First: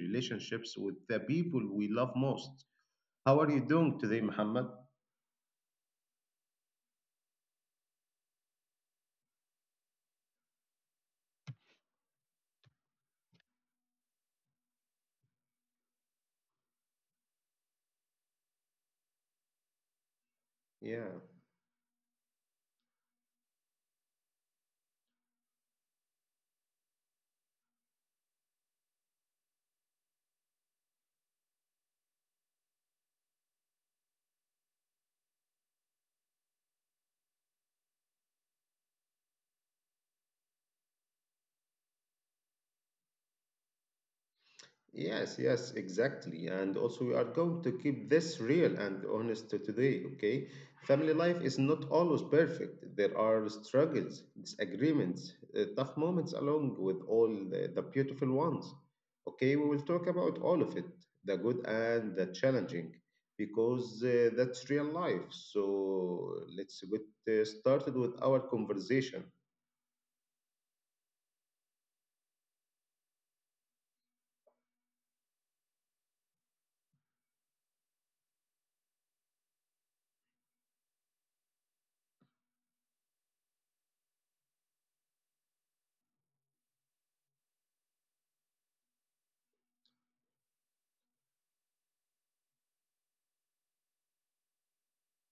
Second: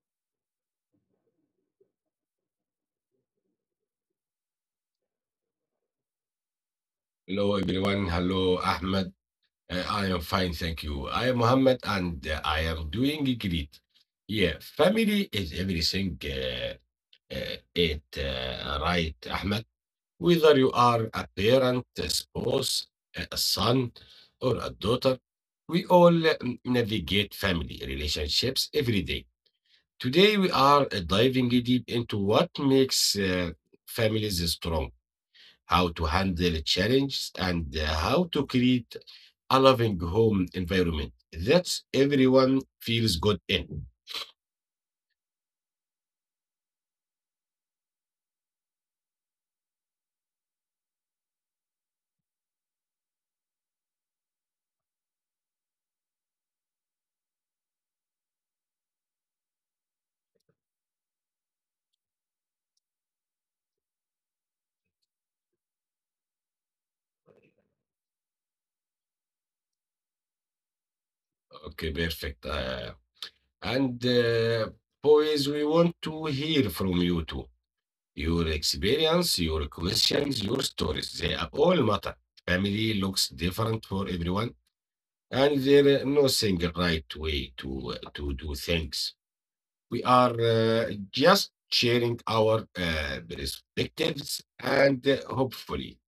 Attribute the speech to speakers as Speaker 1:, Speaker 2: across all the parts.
Speaker 1: relationships with the people we love most. How are you doing today, Muhammad?
Speaker 2: Hello everyone. Hello Ahmed. I am fine, thank you. I am Mohammed and I am doing great. Yeah, family is everything. It right, Ahmed. Whether you
Speaker 1: Yeah.
Speaker 2: are a parent, a spouse, a son, or a daughter, we all navigate family relationships every day. Today we are diving deep into what makes families strong, how to handle challenges, and how to create a loving home environment that everyone feels good in.
Speaker 1: Yes, yes, exactly. And also, we are going to keep this real and honest to today, okay? Family life is not always perfect. There are struggles, disagreements, tough moments, along with all the beautiful ones. Okay, we will talk about all of it, the good and the challenging, because that's real life. So, let's get started with our conversation.
Speaker 2: Okay, perfect. And boys, we want to hear from you too. Your experience, your questions, your stories, they are all matter. Family looks different for everyone, and there's no single right way to do things. We are just sharing our perspectives and hopefully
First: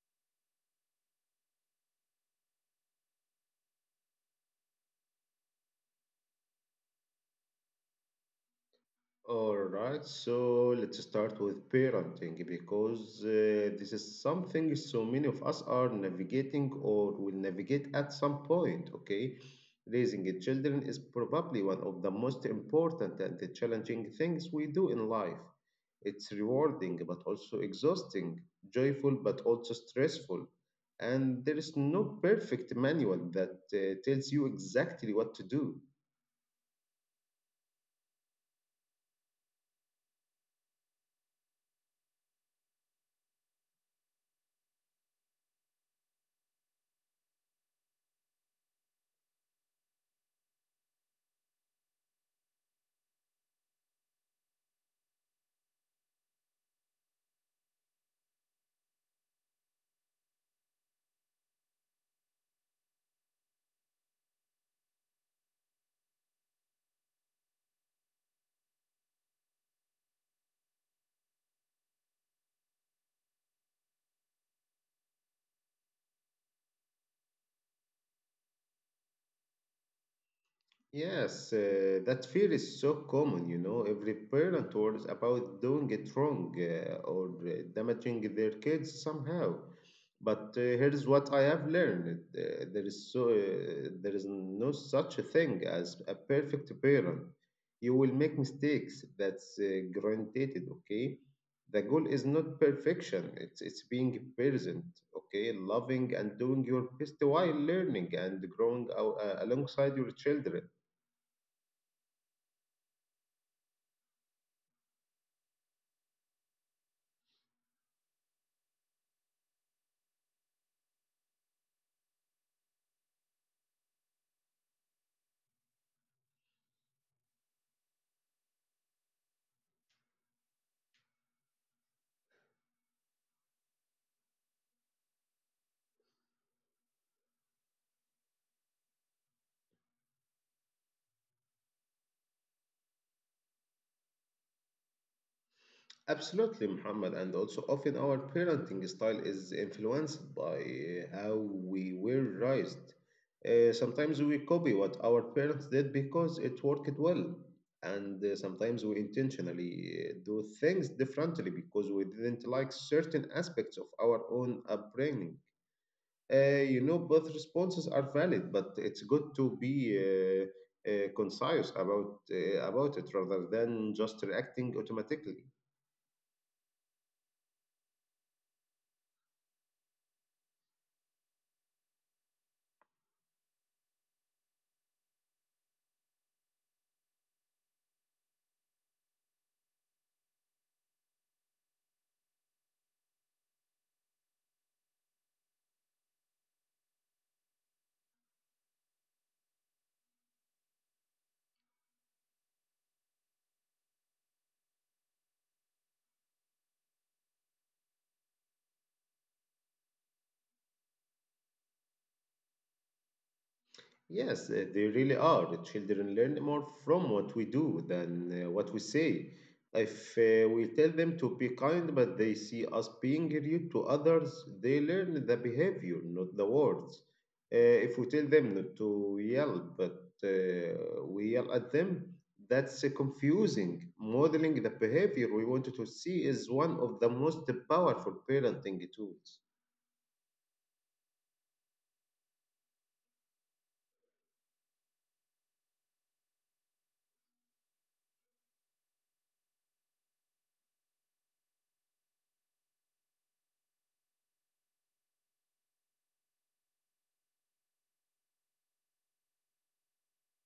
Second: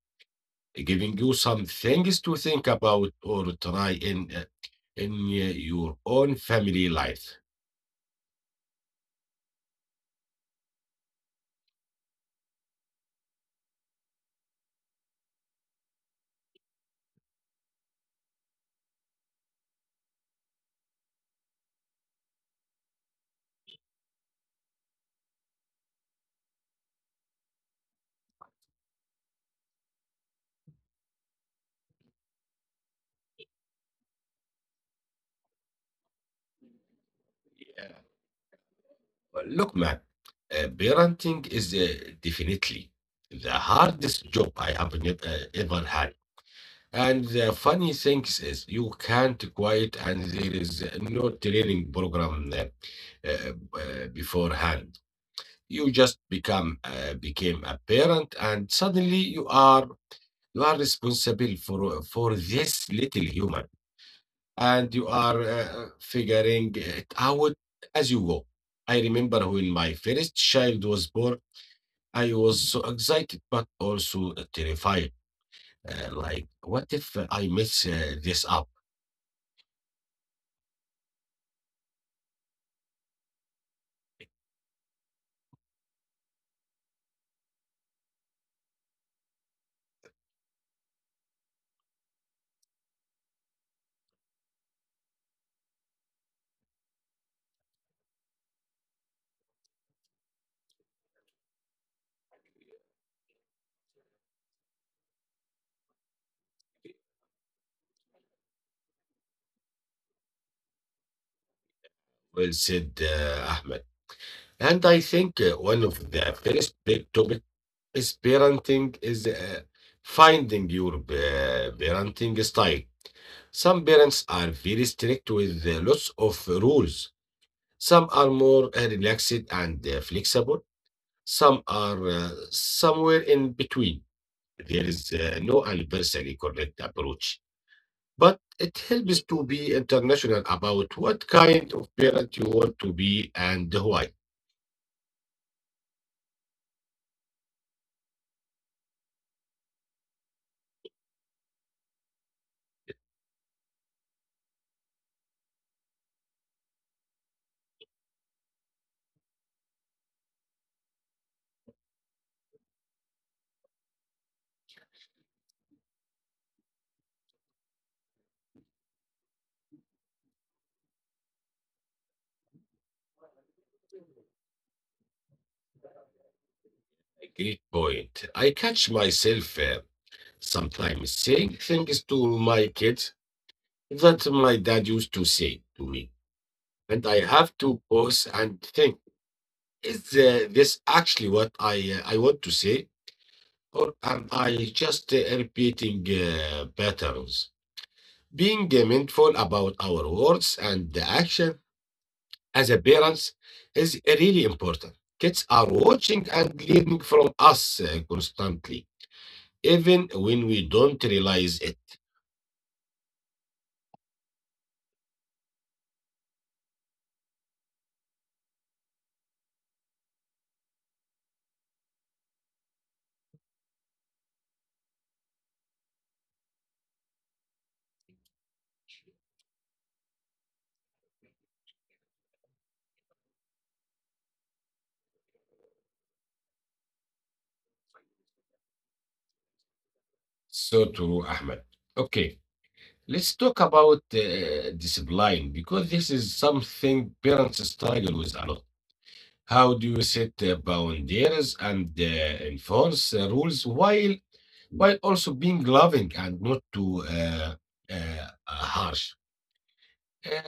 Speaker 2: giving you some things to think about or try in your own family life.
Speaker 1: All right, so let's start with parenting because this is something so many of us are navigating or will navigate at some point, okay? Raising a children is probably one of the most important and the challenging things we do in life. It's rewarding but also exhausting, joyful but also stressful. And there is no perfect manual that tells you exactly what to do.
Speaker 2: Well, look, man, parenting is definitely the hardest job I have ever had. And the funny thing is, you can't quit, and there is no training program beforehand. You just become became a parent, and suddenly you are responsible for this little human, and you are figuring it out as you go. I remember when my first child was born, I was so excited but also terrified. Like, what if I mess this up?
Speaker 1: Yes, that fear is so common, you know. Every parent worries about doing it wrong or damaging their kids somehow. But here's what I have learned: there is no such a thing as a perfect parent. You will make mistakes. That's granted. Okay. The goal is not perfection. It's being present. Okay, loving and doing your best while learning and growing alongside your children.
Speaker 2: Well said, Ahmed. And I think one of the first big topics is parenting is finding your parenting style. Some parents are very strict with lots of rules. Some are more relaxed and flexible. Some are somewhere in between. There is no universally correct approach, but it helps to be international about what kind of parent you want to be and why.
Speaker 1: Absolutely, Muhammad, and also often our parenting style is influenced by how we were raised. Sometimes we copy what our parents did because it worked well, and sometimes we intentionally do things differently because we didn't like certain aspects of our own upbringing. You know, both responses are valid, but it's good to be concise about it rather than
Speaker 2: Yeah.
Speaker 1: just reacting automatically.
Speaker 2: Great point. I catch myself sometimes saying things to my kids that my dad used to say to me, and I have to pause and think: is this actually what I want to say, or am I just repeating patterns? Being mindful about our words and the action as a parents is really important. Kids are watching and learning from us constantly, even when we don't realize it.
Speaker 1: Yes, they really are. The children learn more from what we do than what we say. If we tell them to be kind, but they see us being rude to others, they learn the behavior, not the words. If we tell them not to yell, but we yell at them, that's confusing. Modeling the behavior we wanted to see is one of the most powerful parenting tools.
Speaker 2: So true, Ahmed. Okay, let's talk about discipline, because this is something parents struggle with a lot. How do you set boundaries and enforce rules while also being loving and not too harsh? Uh,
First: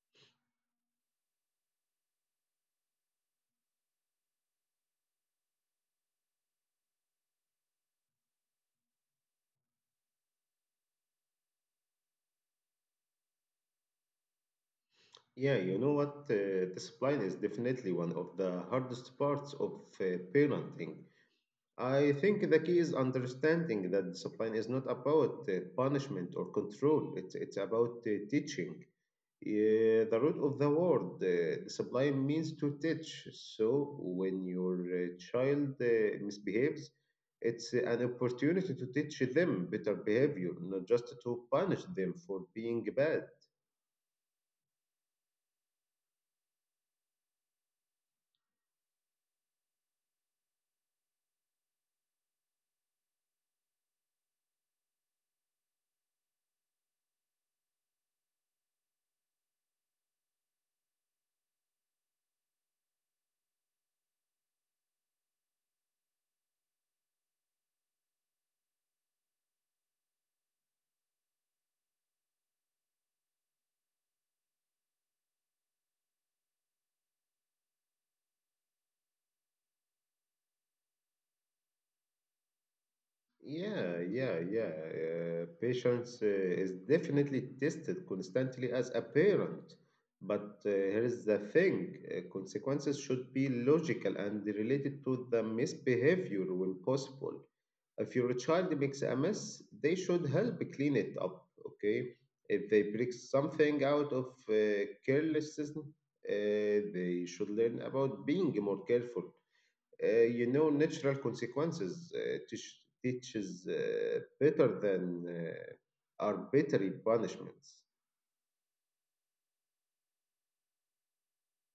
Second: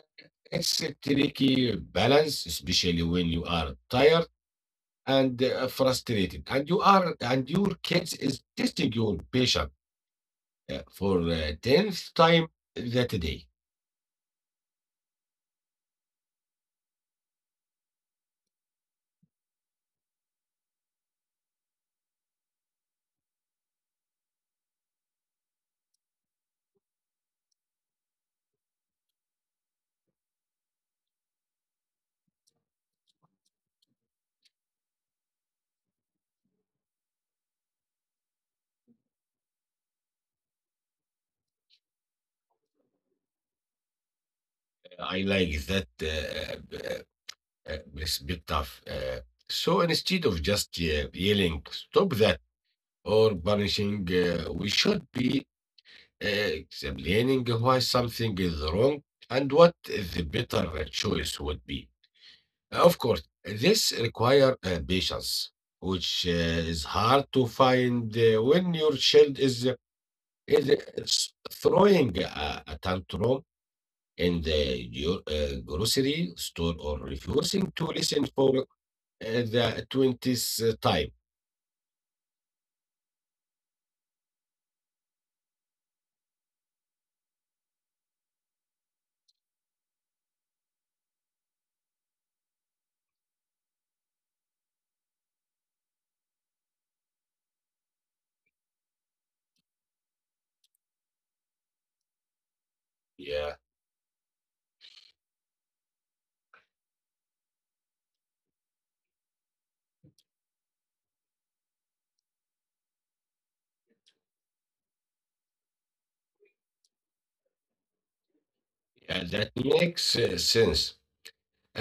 Speaker 2: it's a tricky balance, especially when you are tired and frustrated, and you are and your kids is testing your patience for tenth time that day.
Speaker 1: Yeah, you know what? Discipline is definitely one of the hardest parts of parenting. I think the key is understanding that discipline is not about punishment or control, it's about teaching. The root of the word, discipline, means to teach. So when your child misbehaves, it's an opportunity to teach them better behavior, not just to punish them for being bad.
Speaker 2: I like that it's a bit tough. So instead of just yelling, stop that, or punishing, we should be explaining why something is wrong and what the better choice would be. Of course, this requires patience, which is hard to find when your child is, is is throwing a tantrum in the grocery store, or refusing to listen for at the 20th time.
Speaker 1: Yeah, yeah, yeah. Patience is definitely tested constantly as a parent. But here is the thing consequences should be logical and related to the misbehavior when possible. If your child makes a mess, they should help clean it up, okay? If they break
Speaker 2: Yeah,
Speaker 1: something out of carelessness, they should learn about being more careful . You know, natural consequences teaches better than arbitrary punishments.
Speaker 2: yeah, that makes sense.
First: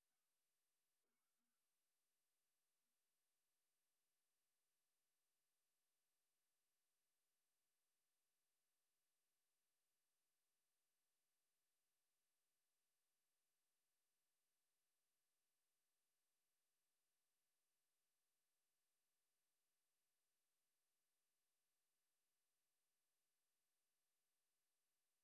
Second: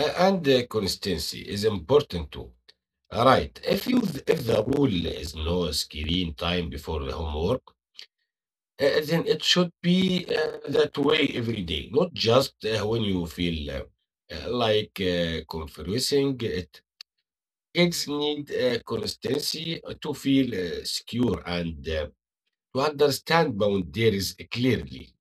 Speaker 2: And consistency is important too. All right. If the rule is no screen time before the homework, then it should be that way every day, not just when you feel like confessing it. Kids need consistency to feel secure and to understand boundaries clearly.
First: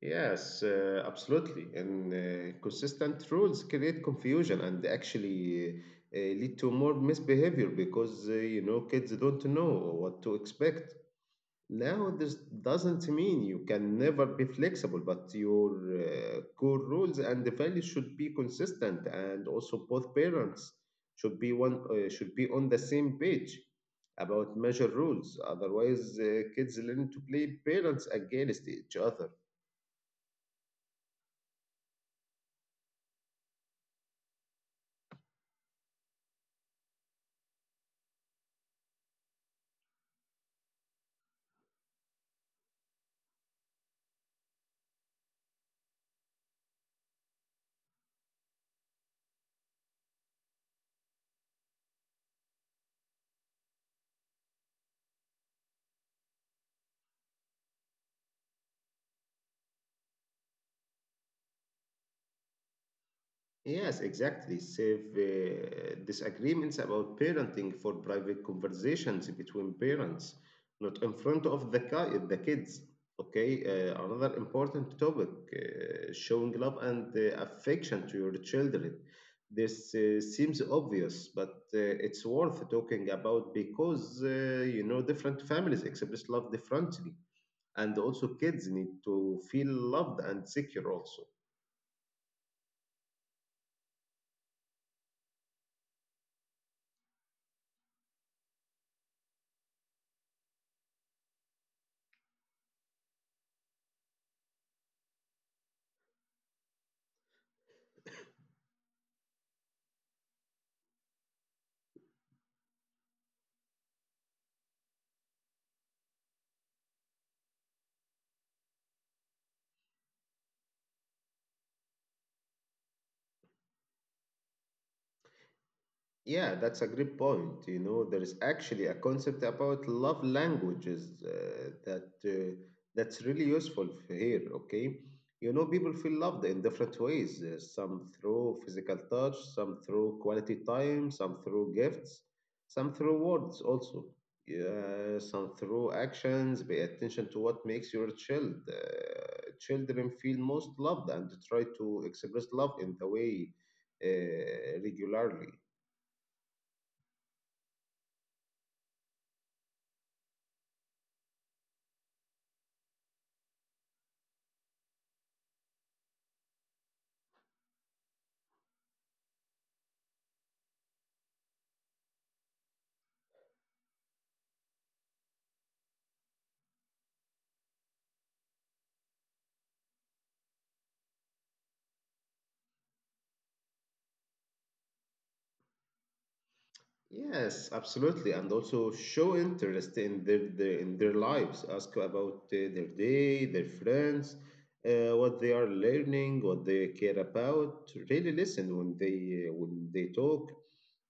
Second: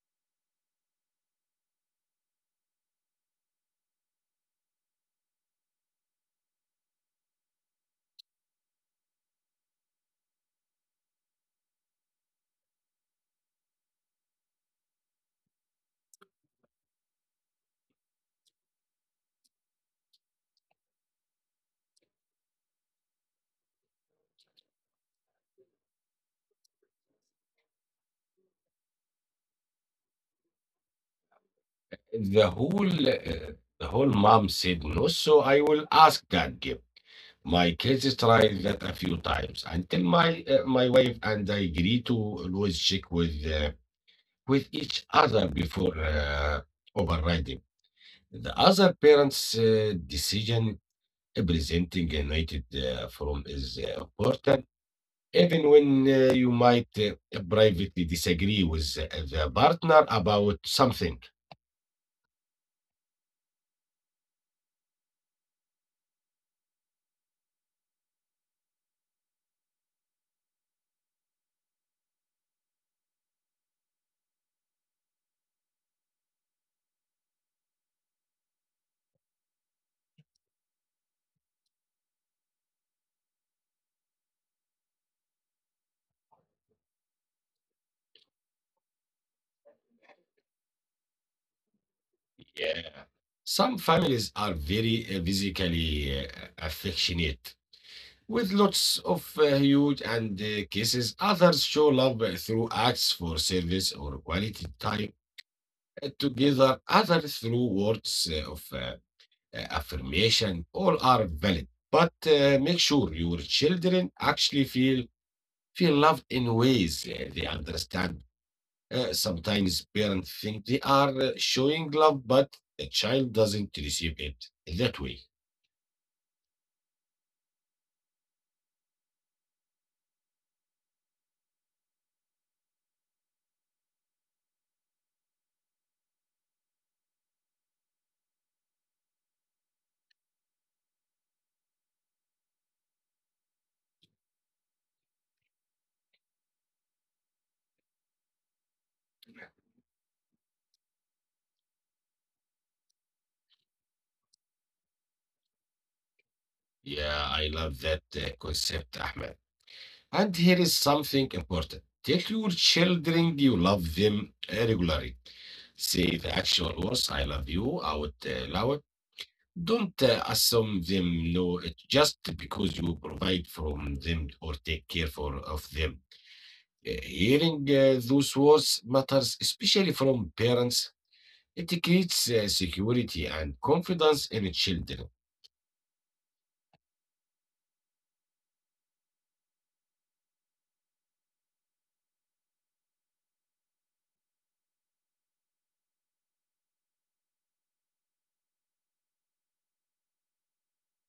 Speaker 1: Yes, absolutely. And consistent rules create confusion and actually lead to more misbehavior because, you know, kids don't know what to expect. Now, this doesn't mean you can never be flexible, but your core rules and the values should be consistent, and also both parents should be on the same page about measure rules. Otherwise, kids learn to play parents against each other.
Speaker 2: the whole uh, the whole mom said no, so I will ask that gift. My kids tried that a few times until my wife and I agree to always check with each other before overriding the other parents decision. Presenting united from is important, even when you might privately disagree with the partner about something.
Speaker 1: Yes, exactly. Save disagreements about parenting for private conversations between parents, not in front of the kids. Okay, another important topic showing love and affection to your children. This seems obvious, but it's worth talking about because you know different families express love differently, and also kids need to feel loved and secure also.
Speaker 2: Yeah. Some families are very physically affectionate with lots of huge and kisses. Others show love through acts for service or quality time together. Others through words of affirmation. All are valid, but make sure your children actually feel loved in ways they understand. Sometimes parents think they are showing love, but the child doesn't receive it that way.
Speaker 1: Yeah, that's a great point. You know, there is actually a concept about love languages that's really useful here. Okay, you know, people feel loved in different ways. Some through physical touch, some through quality time, some through gifts, some through words also. Yeah, some through actions. Pay attention to what makes your child children feel most loved, and try to express love in the way regularly.
Speaker 2: Yeah, I love that concept, Ahmed. And here is something important. Tell your children you love them regularly. Say the actual words, I love you, out loud. Don't assume them know it just because you provide from them or take care for, of them. Hearing those words matters, especially from parents. It creates security and confidence in children.
Speaker 1: Yes, absolutely, and also show interest in their lives. Ask about their day, their friends, what they are learning, what they care about. Really listen when they talk,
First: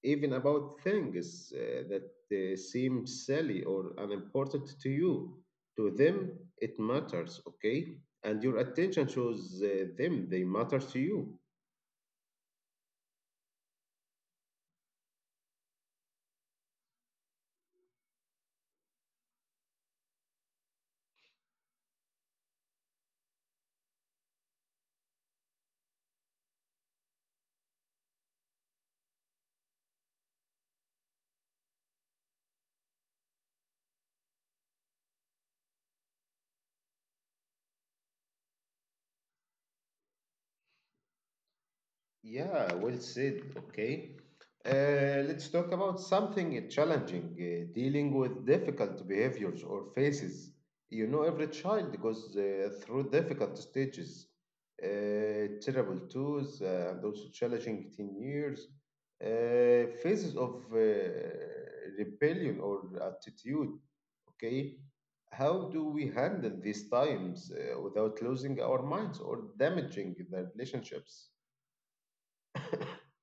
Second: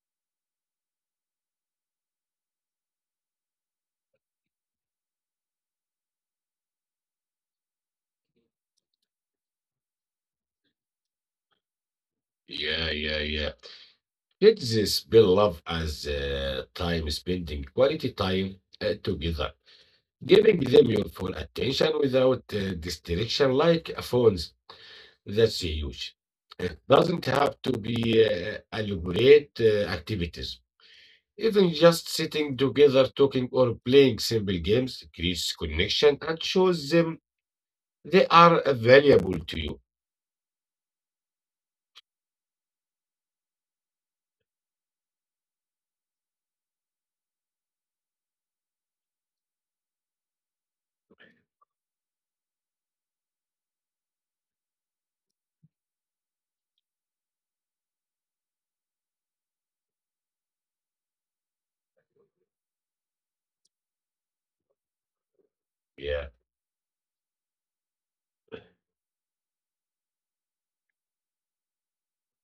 Speaker 1: even about things that seem silly or unimportant to you. To them, it matters. Okay, and your attention shows them they matter to you.
Speaker 2: Yeah, yeah, yeah. Kids spell love as time, spending quality time together, giving them your full attention without distraction like phones. That's huge. It doesn't have to be elaborate activities. Even just sitting together, talking, or playing simple games creates connection and shows them they are valuable to you.
Speaker 1: Yeah, well said. Okay. Let's talk about something challenging, dealing with difficult behaviors or phases. You know, every child goes through difficult stages, terrible twos, and also challenging teen years, phases of rebellion or attitude. Okay. How do we handle these
Speaker 2: Yeah.
Speaker 1: times without losing our minds or damaging the relationships?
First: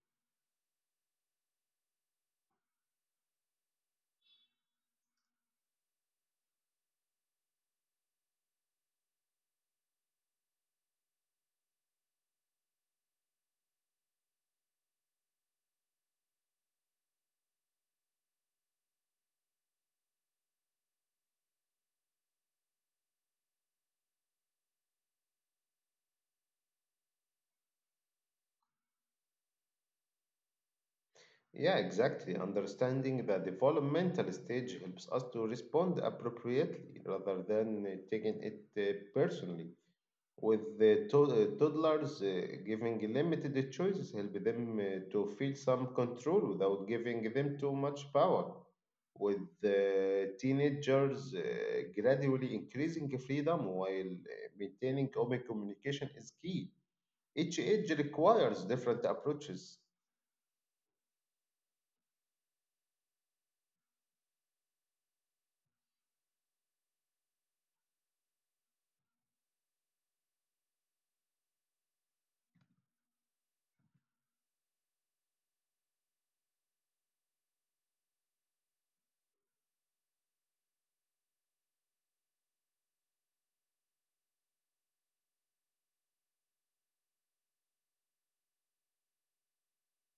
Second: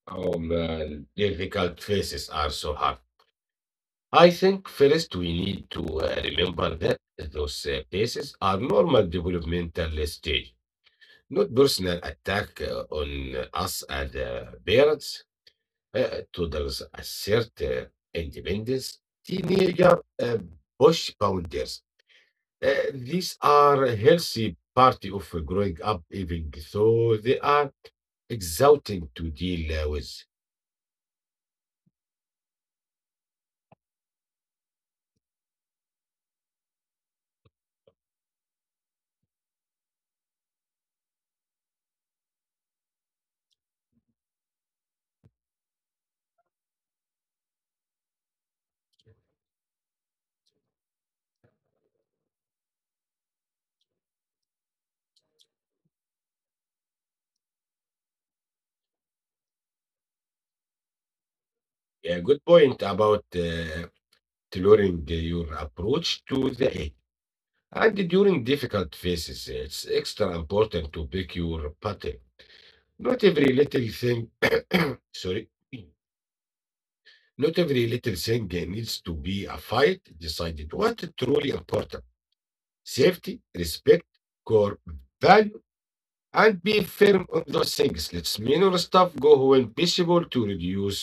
Speaker 2: Oh man, difficult places are so hard. I think first we need to remember that those places are normal developmental stage, not personal attack on us as parents. Toddlers assert independence, teenager push boundaries. These are a healthy part of growing up, even though they are exhausting to deal with.
Speaker 1: Yeah, exactly. Understanding the developmental stage helps us to respond appropriately rather than taking it personally. With the toddlers, giving limited choices help them to feel some control without giving them too much power. With teenagers, gradually increasing freedom while maintaining open communication is key. Each age requires different approaches.
Speaker 2: Yeah, good point about tailoring your approach to the aid. And during difficult phases, it's extra important to pick your pattern. Not every little thing, sorry, not every little thing needs to be a fight decided. What truly important? Safety, respect, core values. And be firm on those things. Let's minor stuff go when possible to reduce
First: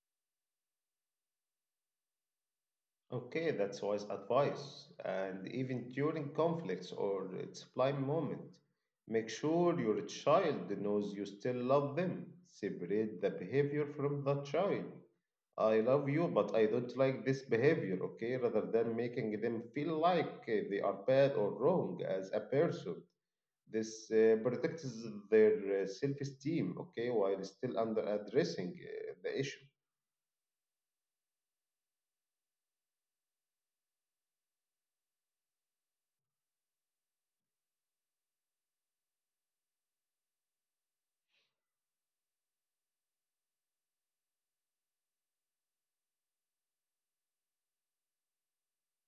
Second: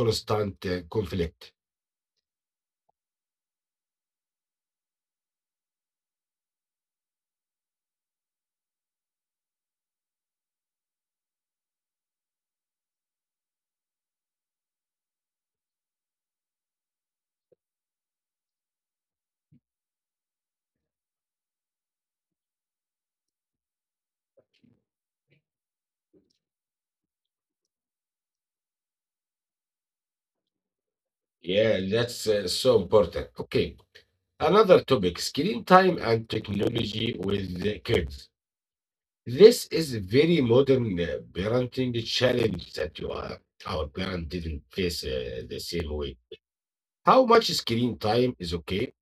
Speaker 2: constant conflict.
Speaker 1: Okay, that's wise advice. And even during conflicts or a sublime moment, make sure your child knows you still love them. Separate the behavior from the child. I love you, but I don't like this behavior, okay? Rather than making them feel like they are bad or wrong as a person. This protects their self esteem, okay, while still under addressing the issue.
Speaker 2: Yeah, that's so important. Okay. Another topic: screen time and technology with the kids. This is a very modern parenting challenge that our parent didn't face the same way. How much screen time is okay?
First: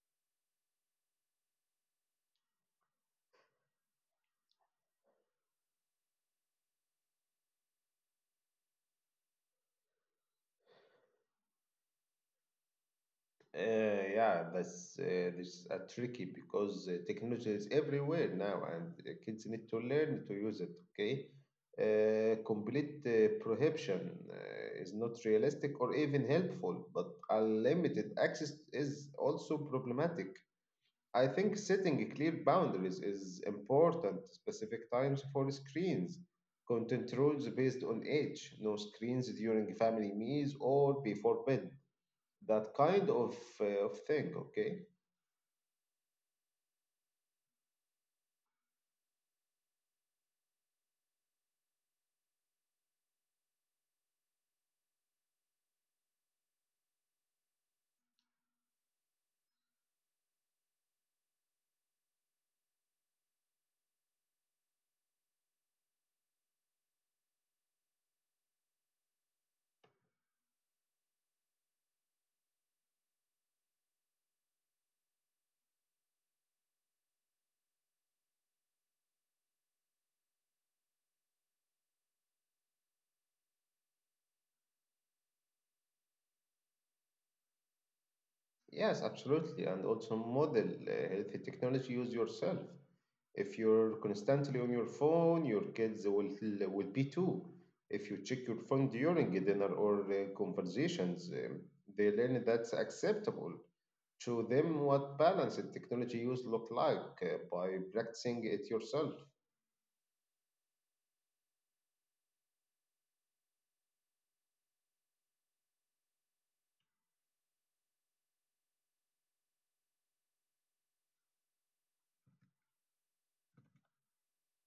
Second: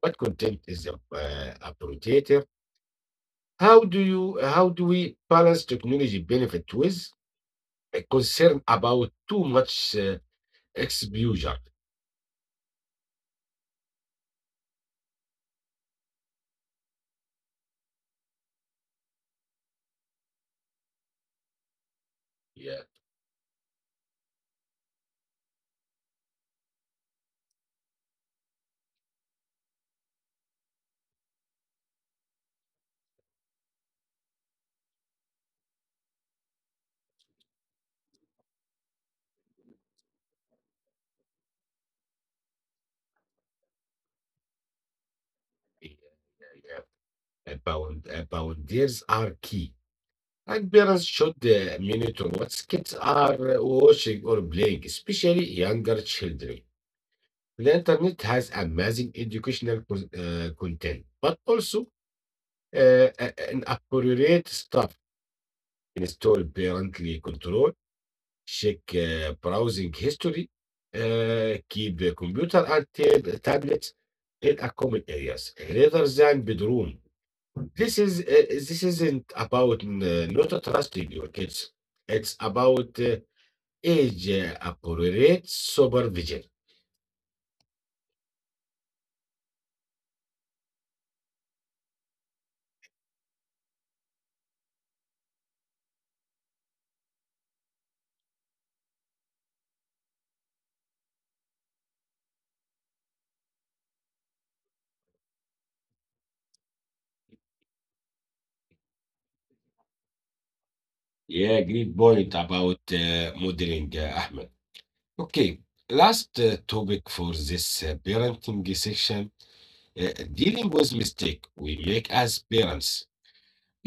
Speaker 2: What content is appropriate? How do we balance technology benefit with concerned about too much exposure?
Speaker 1: Yeah, that's this tricky because technology is everywhere now, and kids need to learn to use it. Okay,
Speaker 2: Yeah,
Speaker 1: complete prohibition is not realistic or even helpful, but unlimited access is also problematic. I think setting clear boundaries is important. Specific times for screens, content rules based on age, no screens during family meals or before bed that kind of thing, okay?
Speaker 2: yeah, yeah. About boundaries are key, and parents should monitor what kids are watching or playing, especially younger children. The internet has amazing educational content, but also inappropriate stuff. Install parently control, check browsing history, keep the computer and tablets in a common areas rather than bedroom. This isn't about not trusting your kids. It's about age appropriate supervision.
Speaker 1: Yes, absolutely. And also model healthy technology use yourself. If you're constantly on your phone, will be too. If you check your phone during a dinner or conversations, they learn that's acceptable. Show them what balanced technology use look like by practicing it yourself.
Speaker 2: Yeah, great point about modeling, Ahmed. Okay, last topic for this parenting section: dealing with mistake we make as parents.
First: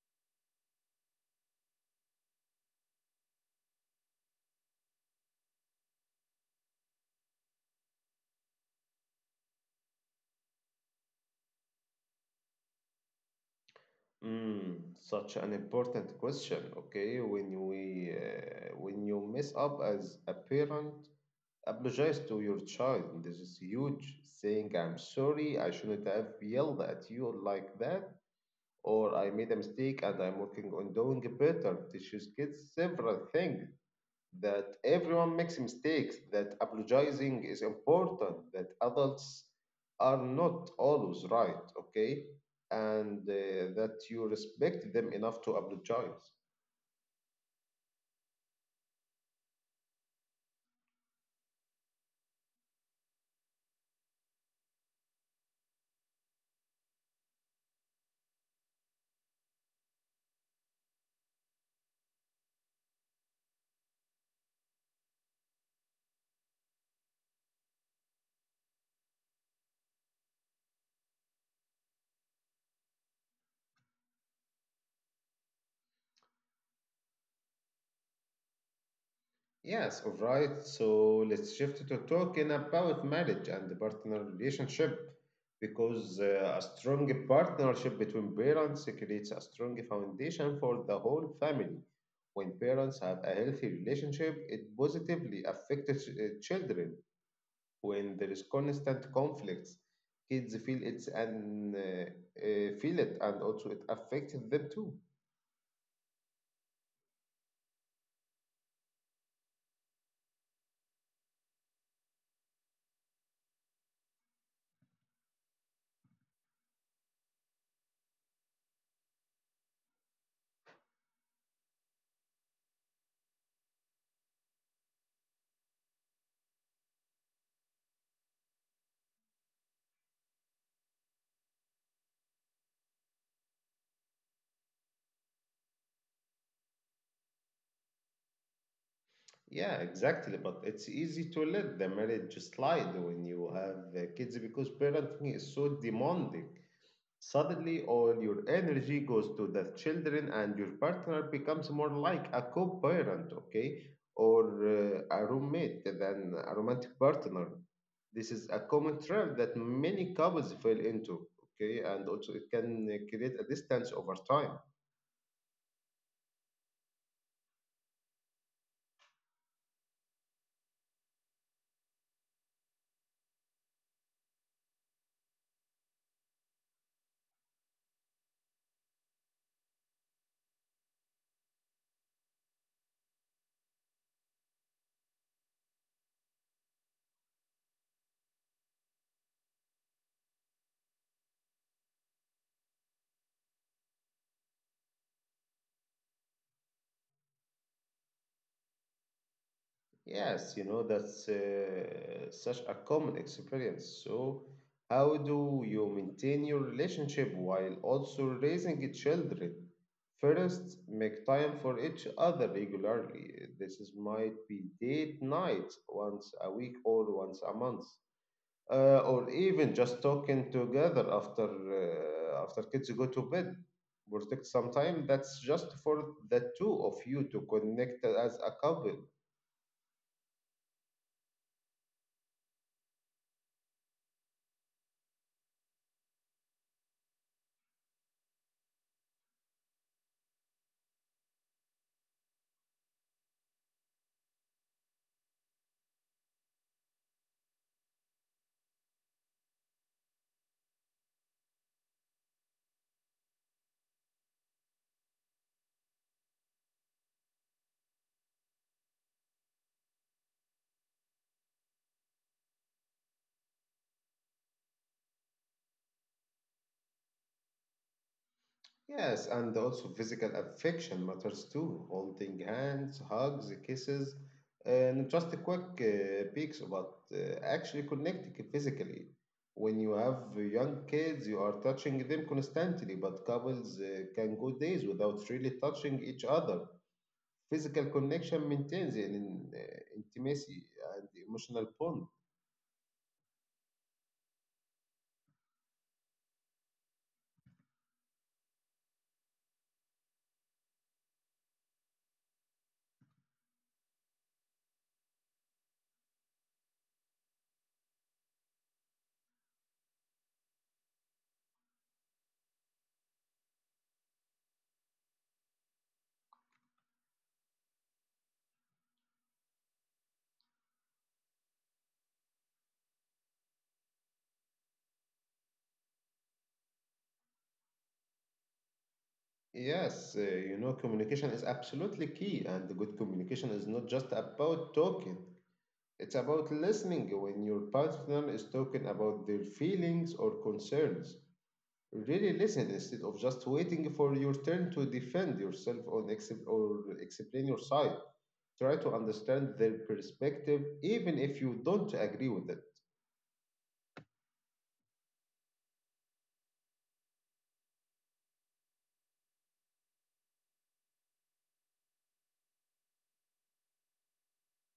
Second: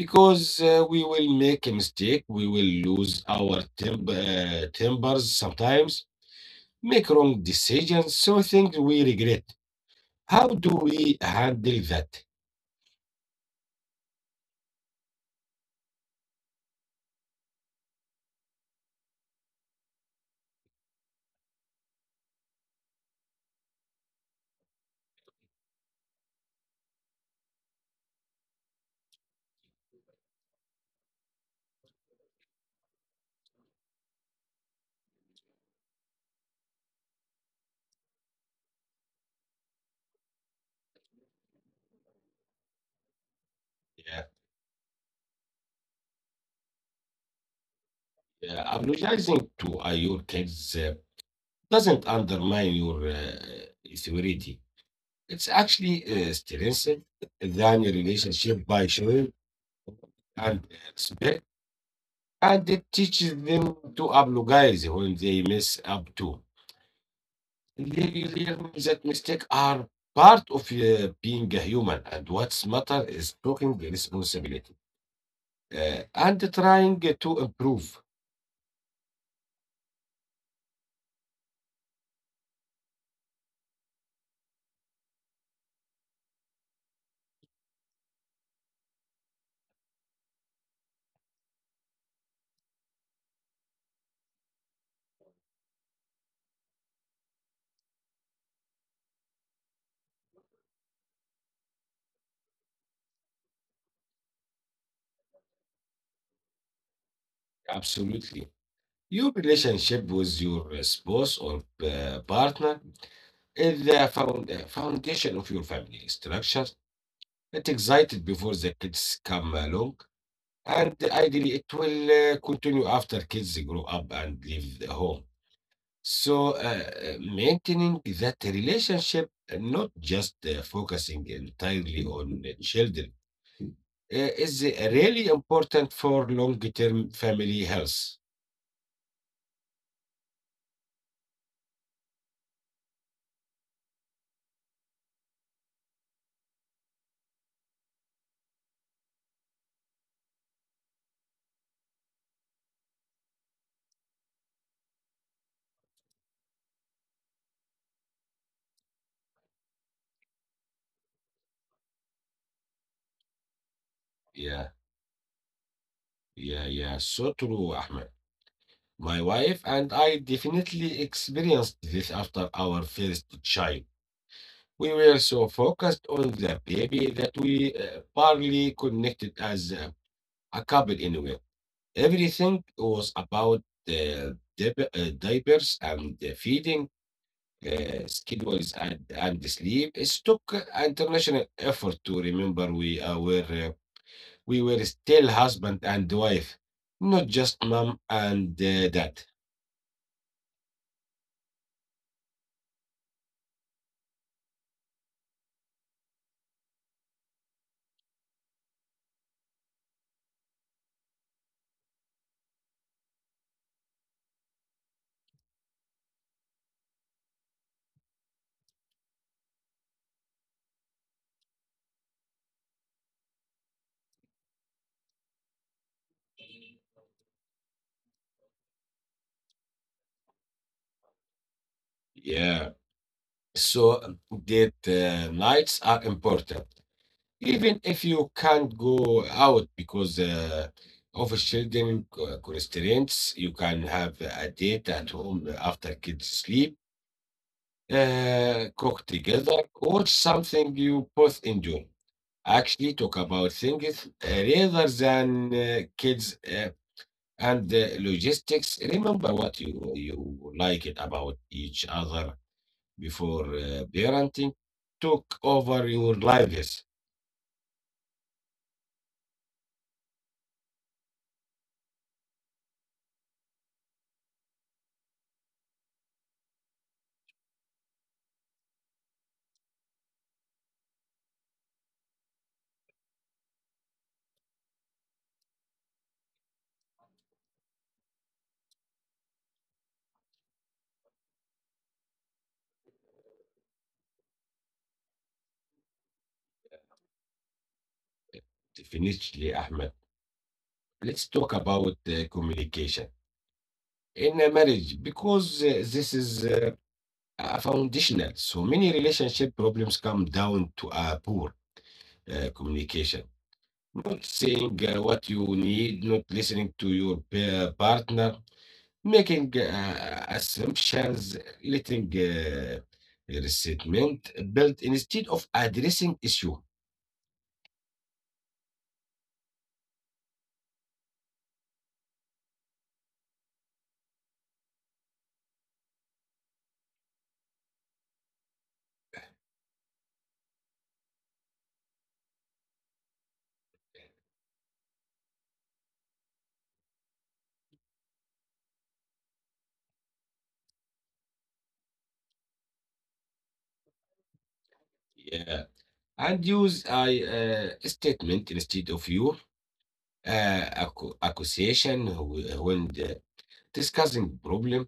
Speaker 2: Because we will make a mistake, we will lose our tempers sometimes, make wrong decisions, so things we regret. How do we handle that?
Speaker 1: Mm, such an important question. Okay, when you mess up as a parent, apologize to your child. This is huge. Saying, I'm sorry, I shouldn't have yelled at you like that, or I made a mistake and I'm working on doing better. Teaches kids several things that everyone makes mistakes, that apologizing is important, that adults are not always right, okay? And that you
Speaker 2: Yeah.
Speaker 1: respect them enough to apologize.
Speaker 2: Apologizing to your kids doesn't undermine your authority. It's actually strengthened than your relationship by showing and respect, and it teaches them to apologize when they mess up too. They learn that mistakes are part of being a human, and what's matter is taking the responsibility and trying to improve.
Speaker 1: Yes, all right. So let's shift to talking about marriage and the partner relationship because a strong partnership between parents creates a strong foundation for the whole family. When parents have a healthy relationship, it positively affects children. When there is constant conflicts, kids feel it, and also it affects them too.
Speaker 2: Absolutely. Your relationship with your spouse or partner is the foundation of your family structure. It existed before the kids come along, and ideally, it will continue after kids grow up and leave the home. So, maintaining that relationship, not just focusing entirely on children, is really important for long term family health.
Speaker 1: Yeah, exactly. But it's easy to let the marriage slide when you have kids because parenting is so demanding. Suddenly, all your energy goes to the children, and your partner becomes more like a co parent, okay, or a roommate than a romantic partner. This is a common trap that many couples fall into, okay, and also it can create a distance over time.
Speaker 2: Yeah, yeah, yeah. So true, Ahmed. My wife and I definitely experienced this after our first child. We were so focused on the baby that we barely connected as a couple anyway. Everything was about the diapers and the feeding, schedules, and sleep. It took international effort to remember we were still husband and wife, not just mom and dad.
Speaker 1: Yes, you know, that's such a common experience. So, how do you maintain your relationship while also raising children? First, make time for each other regularly. This is, might be date night once a week or once a month, or even just talking together after kids go to bed. Protect some time that's just for the two of you to connect as a couple.
Speaker 2: Yeah. So date nights are important, even if you can't go out because of children constraints. You can have a date at home after kids sleep, cook together, watch something you both enjoy. Actually, talk about things rather than kids and logistics. Remember what you like it about each other before parenting. Talk over your lives.
Speaker 1: Yes, and also physical affection matters too. Holding hands, hugs, kisses, and just a quick peeks, but actually connecting physically. When you have young kids, you are touching them constantly, but couples can go days without really touching each other. Physical connection maintains an intimacy and emotional bond.
Speaker 2: Definitely, Ahmed. Let's talk about communication in a marriage, because this is a foundational. So many relationship problems come down to a poor communication. Not saying what you need, not listening to your partner, making assumptions, letting resentment build instead of addressing issue.
Speaker 1: Yes, you know, communication is absolutely key, and good communication is not just about talking. It's about listening when your partner is talking about their feelings or concerns. Really listen instead of just waiting for your turn to defend yourself or, or explain your side. Try to understand their perspective even if you don't agree with it.
Speaker 2: Yeah, and use I statement instead of your accusation when discussing problem,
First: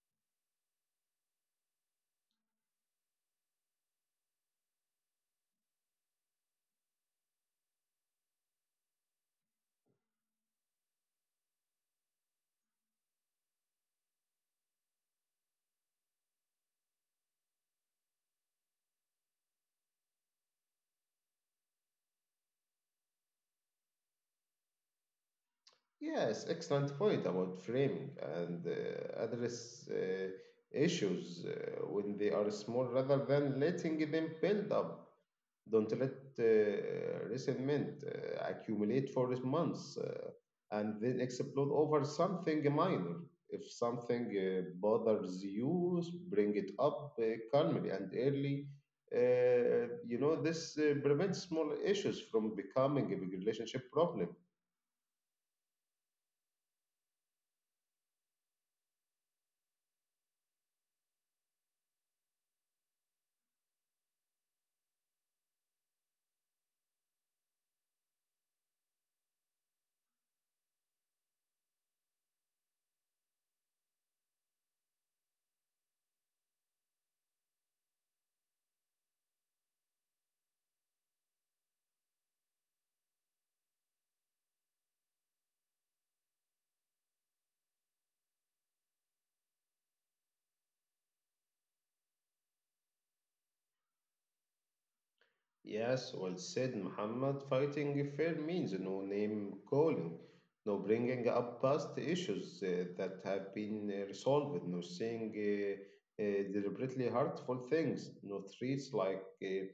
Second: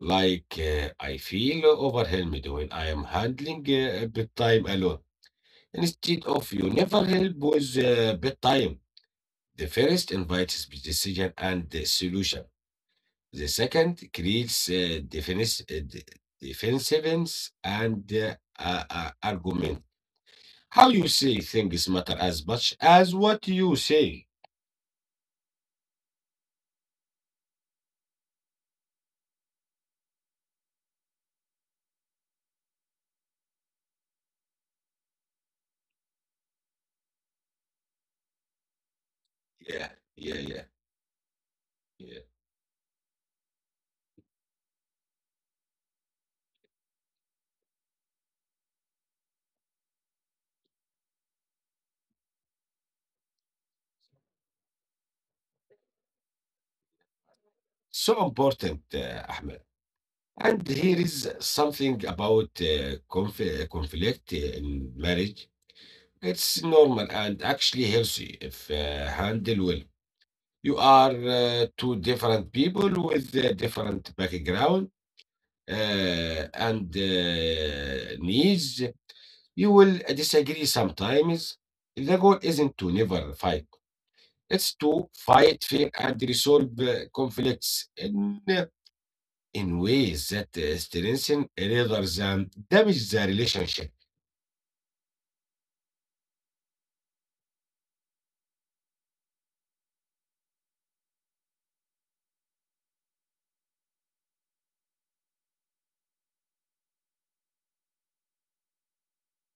Speaker 2: like I feel overwhelmed when I am handling bedtime alone. Instead of you never help with bedtime. The first invites decision and the solution. The second creates defensiveness and argument. How you say things matter as much as what you say.
Speaker 1: Yes, excellent point about framing and address issues when they are small rather than letting them build up. Don't let resentment accumulate for months
Speaker 2: Yeah, yeah, yeah,
Speaker 1: and then explode over
Speaker 2: yeah.
Speaker 1: something minor. If something bothers you, bring it up calmly and early. This prevents small issues from becoming a big relationship problem.
Speaker 2: So important, Ahmed. And here is something about conflict in marriage. It's normal and actually healthy if handled well. You are two different people with different background and needs. You will disagree sometimes. The goal isn't to never fight. It's to fight fair and resolve conflicts in ways that strengthen rather than damage the relationship.
Speaker 1: Yes, well said, Muhammad. Fighting fair means no name calling, no bringing up past issues that have been resolved, no saying deliberately hurtful things, no threats like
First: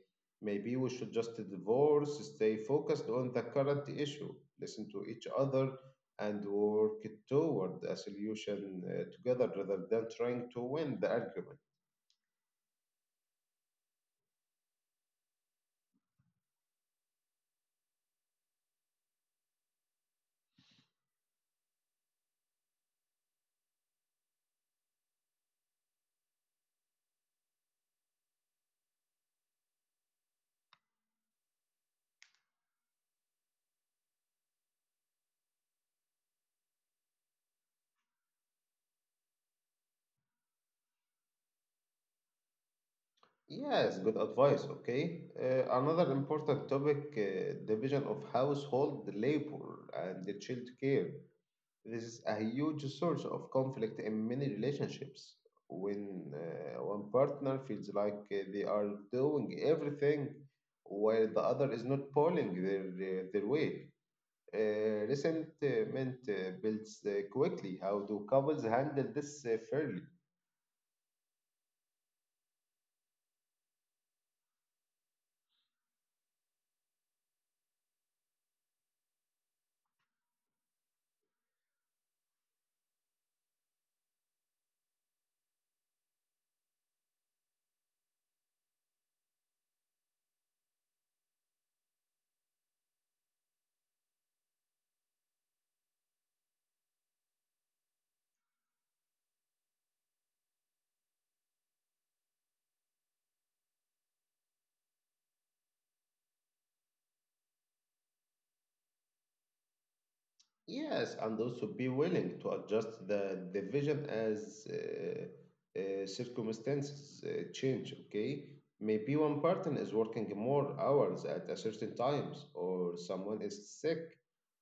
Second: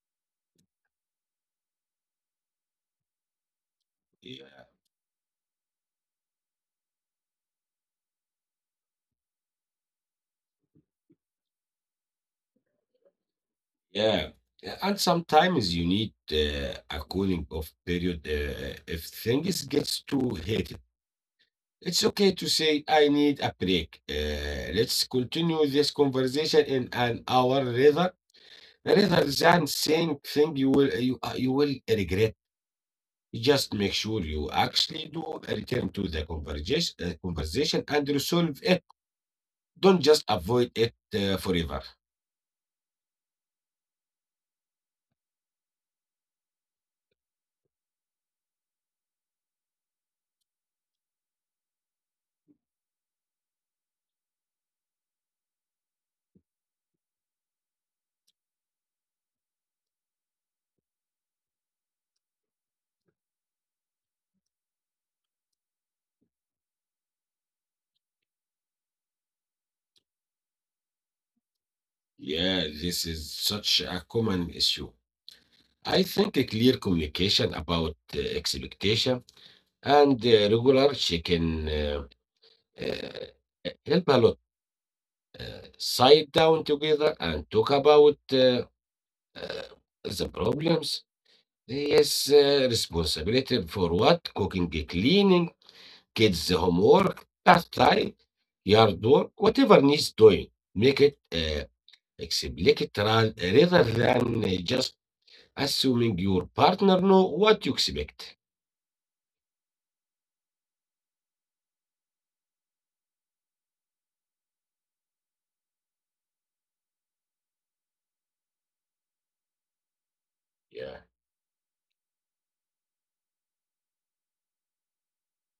Speaker 1: maybe we should just divorce, stay focused on the current issue,
Speaker 2: Yeah.
Speaker 1: listen to each other, and work toward a solution together rather than trying to win the argument.
Speaker 2: Yeah. And sometimes you need a cooling off period if things gets too heated. It's okay to say, I need a break. Let's continue this conversation in an hour rather. There is a exact same thing you will regret. Just make sure you actually do return to the conversation and resolve it. Don't just avoid it forever.
Speaker 1: Yes, good advice. Okay. Another important topic, division of household labor and the child care. This is a huge source of conflict in many relationships. When one partner feels like they are doing everything while the other is not pulling their weight, resentment builds quickly. How do couples handle this fairly?
Speaker 2: Yeah, this is such a common issue. I think a clear communication about expectations and regular chicken. Uh, help a lot. Sit down together and talk about the problems. Yes, responsibility for what? Cooking, cleaning, kids' homework, pastime, yard work, whatever needs doing. Make it explicit rather than just assuming your partner know what you expect.
Speaker 1: Yes, and also be willing to adjust the vision as circumstances change. Okay, maybe one person is
Speaker 2: Yeah,
Speaker 1: working more hours at a certain times, or someone is sick,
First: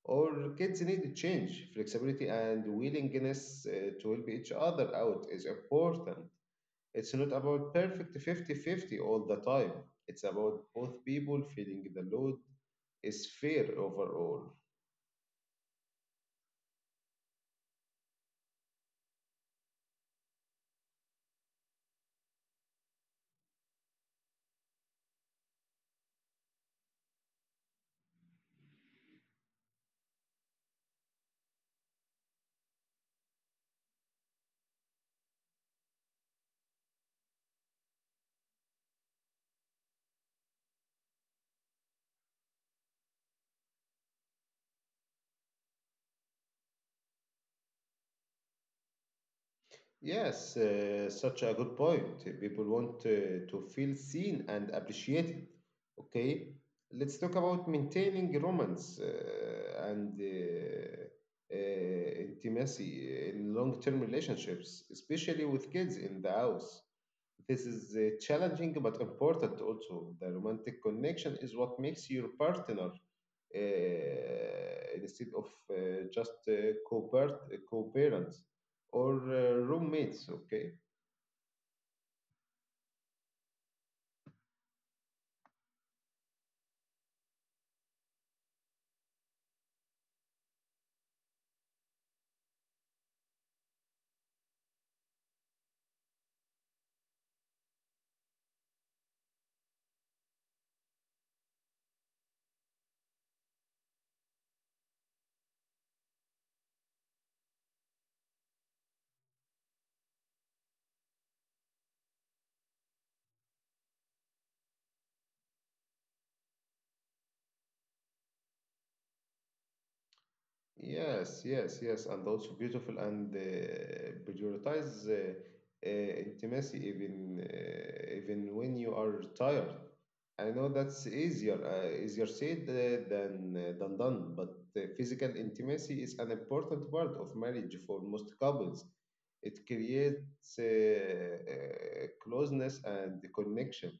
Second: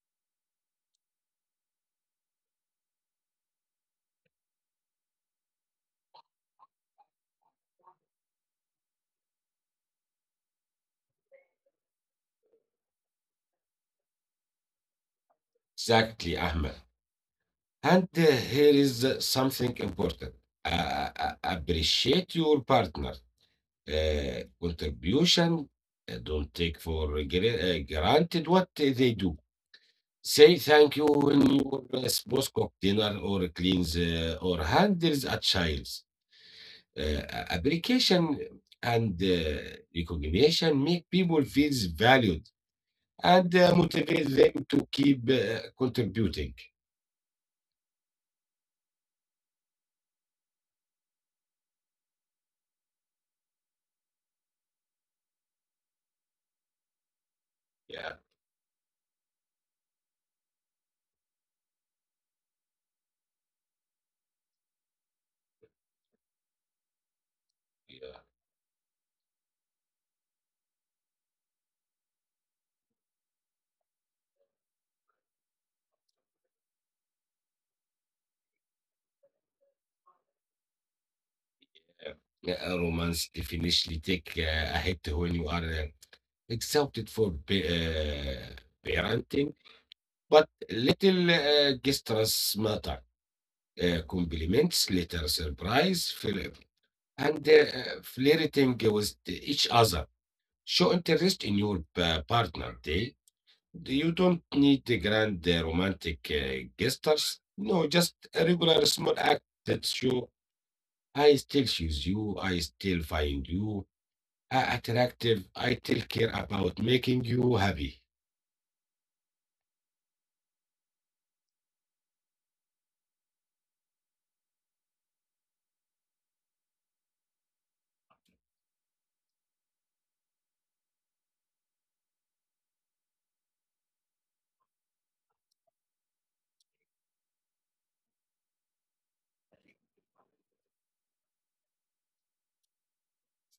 Speaker 1: or kids need to change. Flexibility and willingness to help each other out is important. It's not about perfect 50/50 all the time. It's about both people feeling the load is fair overall.
Speaker 2: exactly, Ahmed. And here is something important. Appreciate your partner contribution. Don't take for granted what they do. Say thank you when your spouse cook dinner or cleans or handles a child. Uh, application and recognition make people feel valued and motivate them to keep contributing.
Speaker 1: Yes, such a good point. People want to feel seen and appreciated. Okay, let's talk about
Speaker 2: Yeah.
Speaker 1: maintaining romance and intimacy in long-term relationships, especially with kids in the house. This is
Speaker 2: Yeah.
Speaker 1: challenging but important also. The romantic connection is what makes your partner uh, instead of just co-parents or roommates, okay?
Speaker 2: Yeah, romance definitely take a hit when you are accepted for parenting, but little gestures matter. Compliments, little surprise, fl- and flirting with each other. Show interest in your partner. They, you don't need the grand romantic gestures. No, just a regular small act that show I still choose you, I still find you a attractive. I still care about making you happy.
Speaker 1: Yes, yes, yes, and also beautiful and prioritize intimacy even when you are tired. I know that's easier said than done, but physical intimacy is an important part of marriage for most couples. It creates closeness and the connection.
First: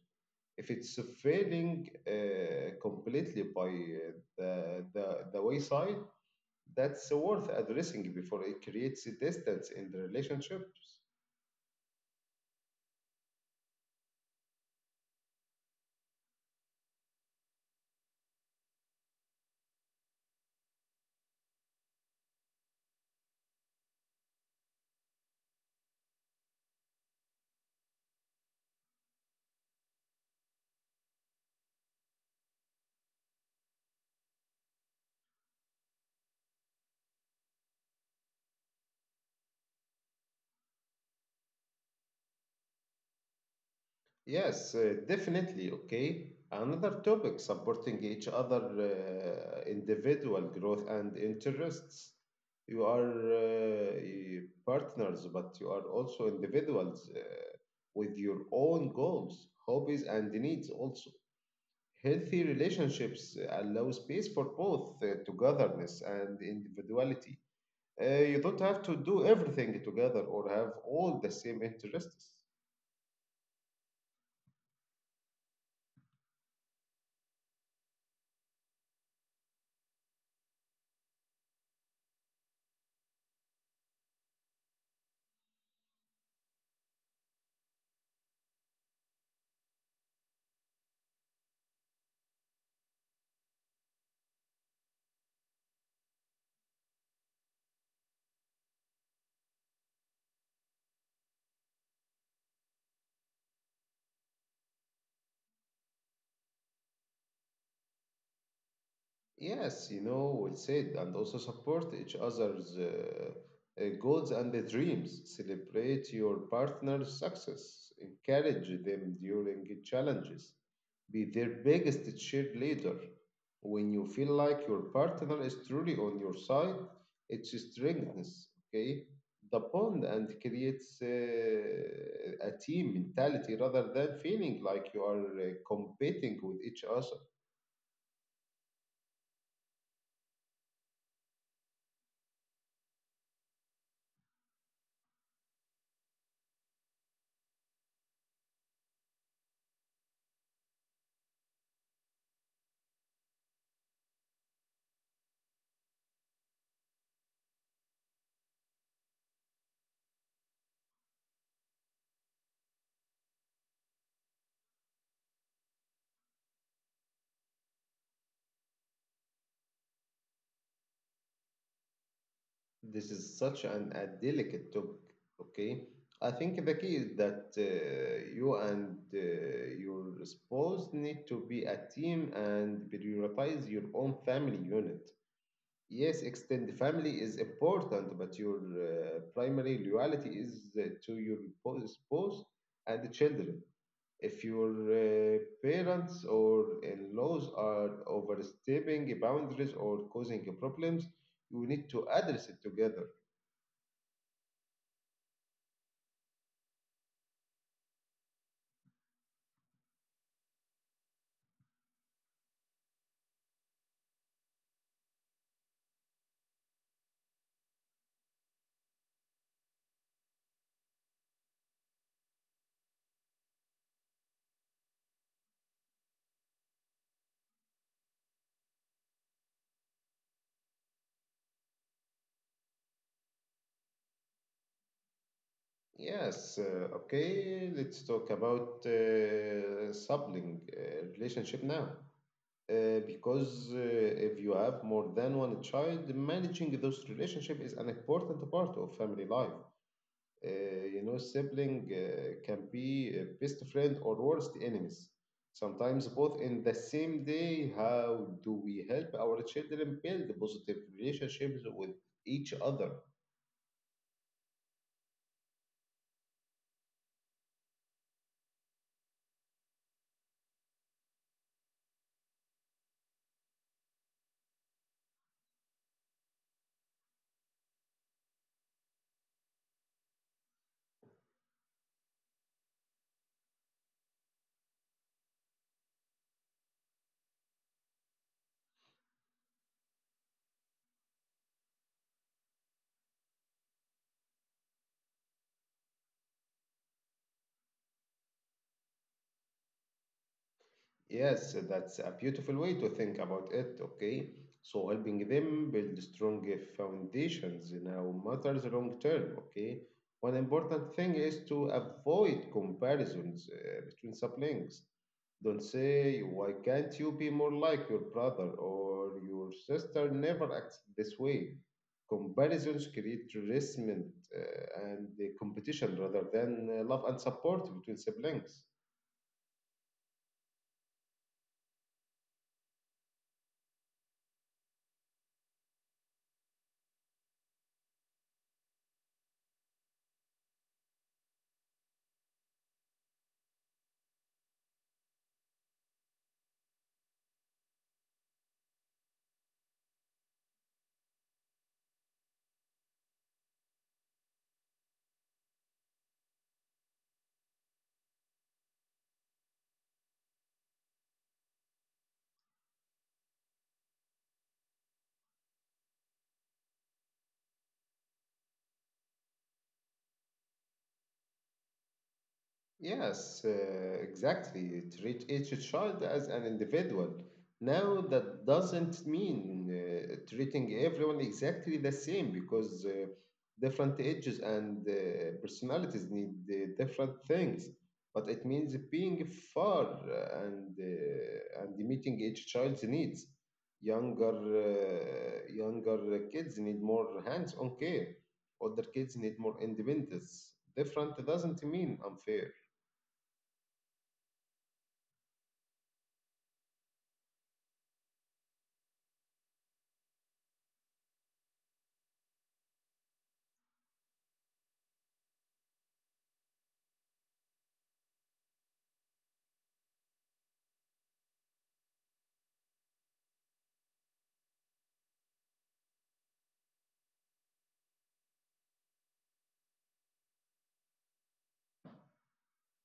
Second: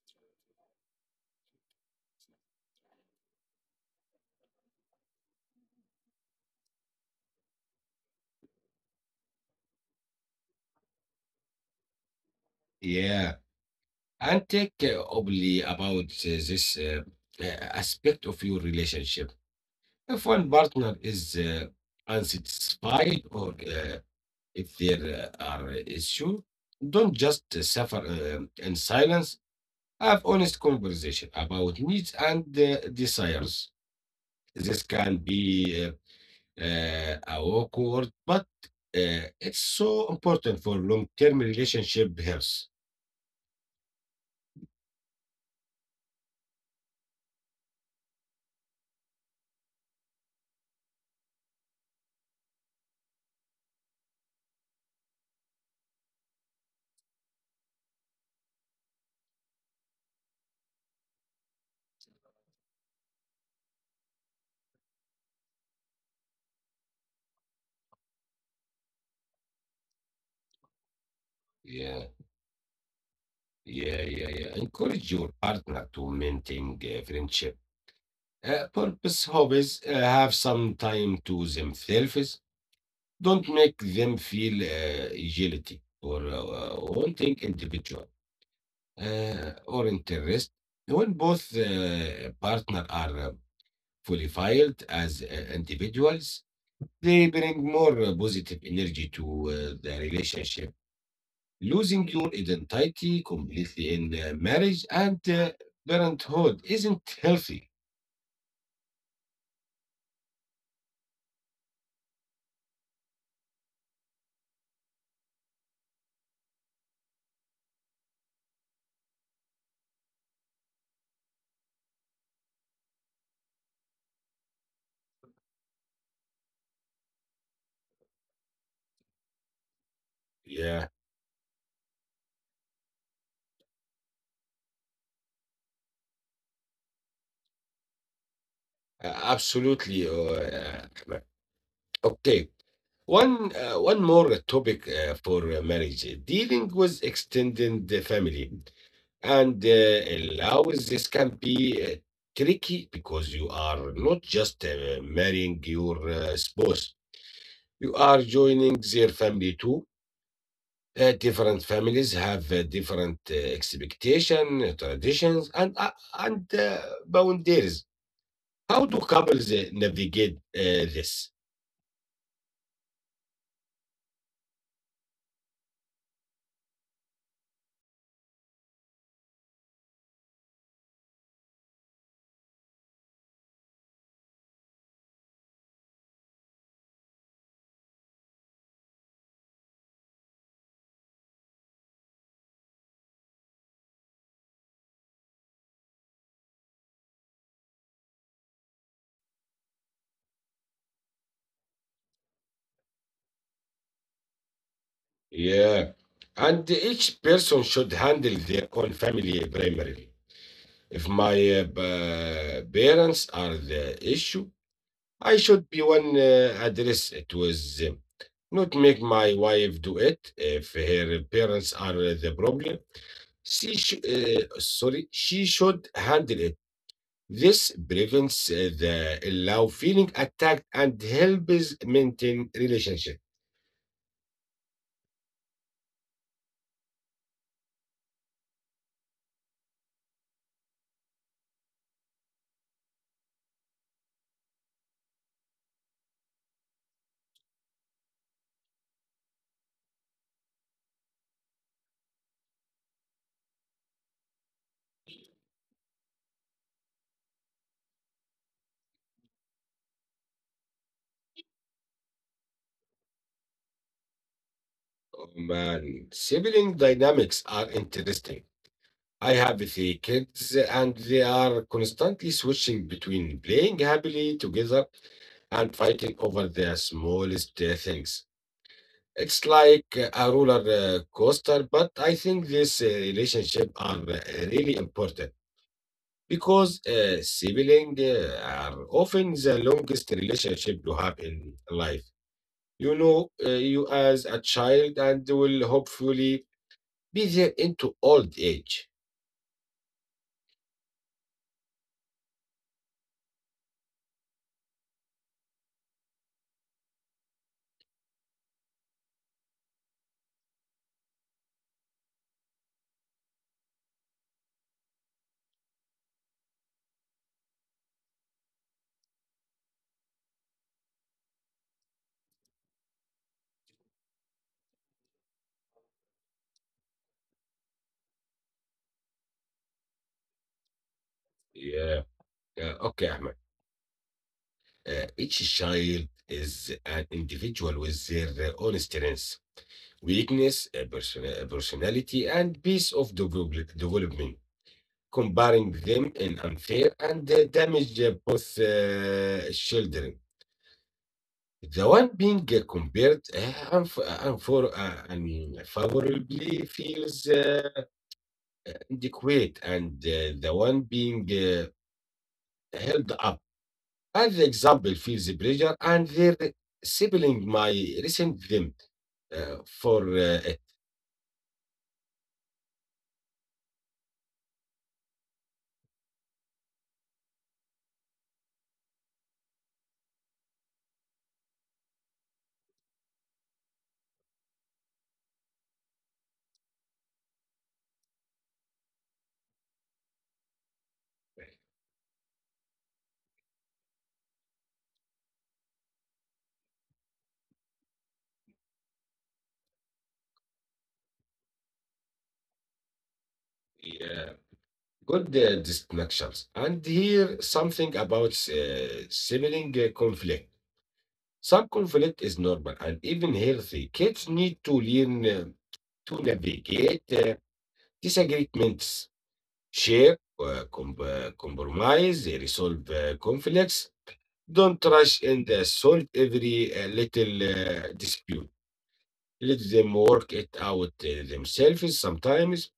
Speaker 1: If it's failing completely by the wayside, that's worth addressing before it creates distance in the relationships.
Speaker 2: Yeah. And take obly about this aspect of your relationship. If one partner is unsatisfied or if there are issues, don't just suffer in silence. Have honest conversation about needs and desires. This can be awkward, but it's so important for long-term relationship health.
Speaker 1: Yes, definitely. Okay. Another topic supporting each other individual growth and interests. You are partners, but you are also individuals with your own goals, hobbies, and needs also. Healthy relationships allow space for both togetherness and individuality. You don't have to do everything together or have all the same
Speaker 2: Yeah,
Speaker 1: interests.
Speaker 2: yeah, yeah, yeah. Encourage your partner to maintain friendship. Purpose hobbies have some time to themselves. Don't make them feel guilty or wanting individual or interest. When both partner are fully filed as individuals, they bring more positive energy to the relationship. Losing your identity completely in marriage and parenthood isn't healthy.
Speaker 1: Yes, well said, and also support each other's goals and their dreams. Celebrate your partner's success. Encourage them during challenges. Be their biggest cheerleader. When you feel like your partner is truly on your side, it strengthens, okay, the bond and
Speaker 2: Yeah,
Speaker 1: creates a team mentality rather than feeling like you are competing with each other.
Speaker 2: absolutely. Uh, okay. One more topic for marriage dealing with extended family. And allows this can be tricky because you are not just marrying your spouse, you are joining their family too. Different families have different expectation, traditions, and and uh, boundaries. How do couples navigate this?
Speaker 1: This is such an a delicate topic, okay? I think, the key is that you and your spouse need to be a team and prioritize your own family unit. Yes, extended family is important, but your primary loyalty is to your spouse and the children. If your parents or in-laws are overstepping boundaries or causing problems, you need to address it together.
Speaker 2: Yeah, and each person should handle their own family primarily. If my parents are the issue, I should be one address it with them, not make my wife do it. If her parents are the problem, she should handle it. This prevents the love feeling attacked and helps maintain relationship.
Speaker 1: Yes, okay, let's talk about sibling relationship now. Because if you have more than one child, managing those relationship is an important part of family life. Uh, Sibling can be a best friend or worst enemies. Sometimes both in the same day. How do we help our children build positive relationships with each other?
Speaker 2: Oh, man, sibling dynamics are interesting. I have three kids, and they are constantly switching between playing happily together and fighting over the smallest things. It's like a roller coaster, but I think these relationships are really important, because siblings are often the longest relationship you have in life. You know you as a child and will hopefully be there into old age.
Speaker 1: Yes, that's a beautiful way to think about it, okay? So helping them build strong foundations now matters long term, okay? One important thing is to avoid comparisons between siblings. Don't say, why can't you be more like your brother or your sister never acts this way? Comparisons create resentment and the competition rather than love and support between siblings.
Speaker 2: Yeah. Okay, Ahmed. Each child is an individual with their own strengths, weakness, personality, and piece of development. Comparing them in unfair and damage both children. The one being compared I mean, favorably feels inadequate, and the one being held up as the example feels the pressure, and their are sibling my recent them for
Speaker 1: Yes, exactly. Treat each child as an individual. Now, that doesn't mean treating everyone exactly the same because different ages and personalities need different things. But it means being fair and meeting each child's needs. Younger younger kids need more hands-on care. Older kids need more independence. Different doesn't mean unfair.
Speaker 2: uh, good distinctions. And here something about sibling conflict. Some conflict is normal and even healthy. Kids need to learn to navigate disagreements, shape, compromise, resolve conflicts. Don't rush and solve every little dispute. Let them work it out themselves sometimes.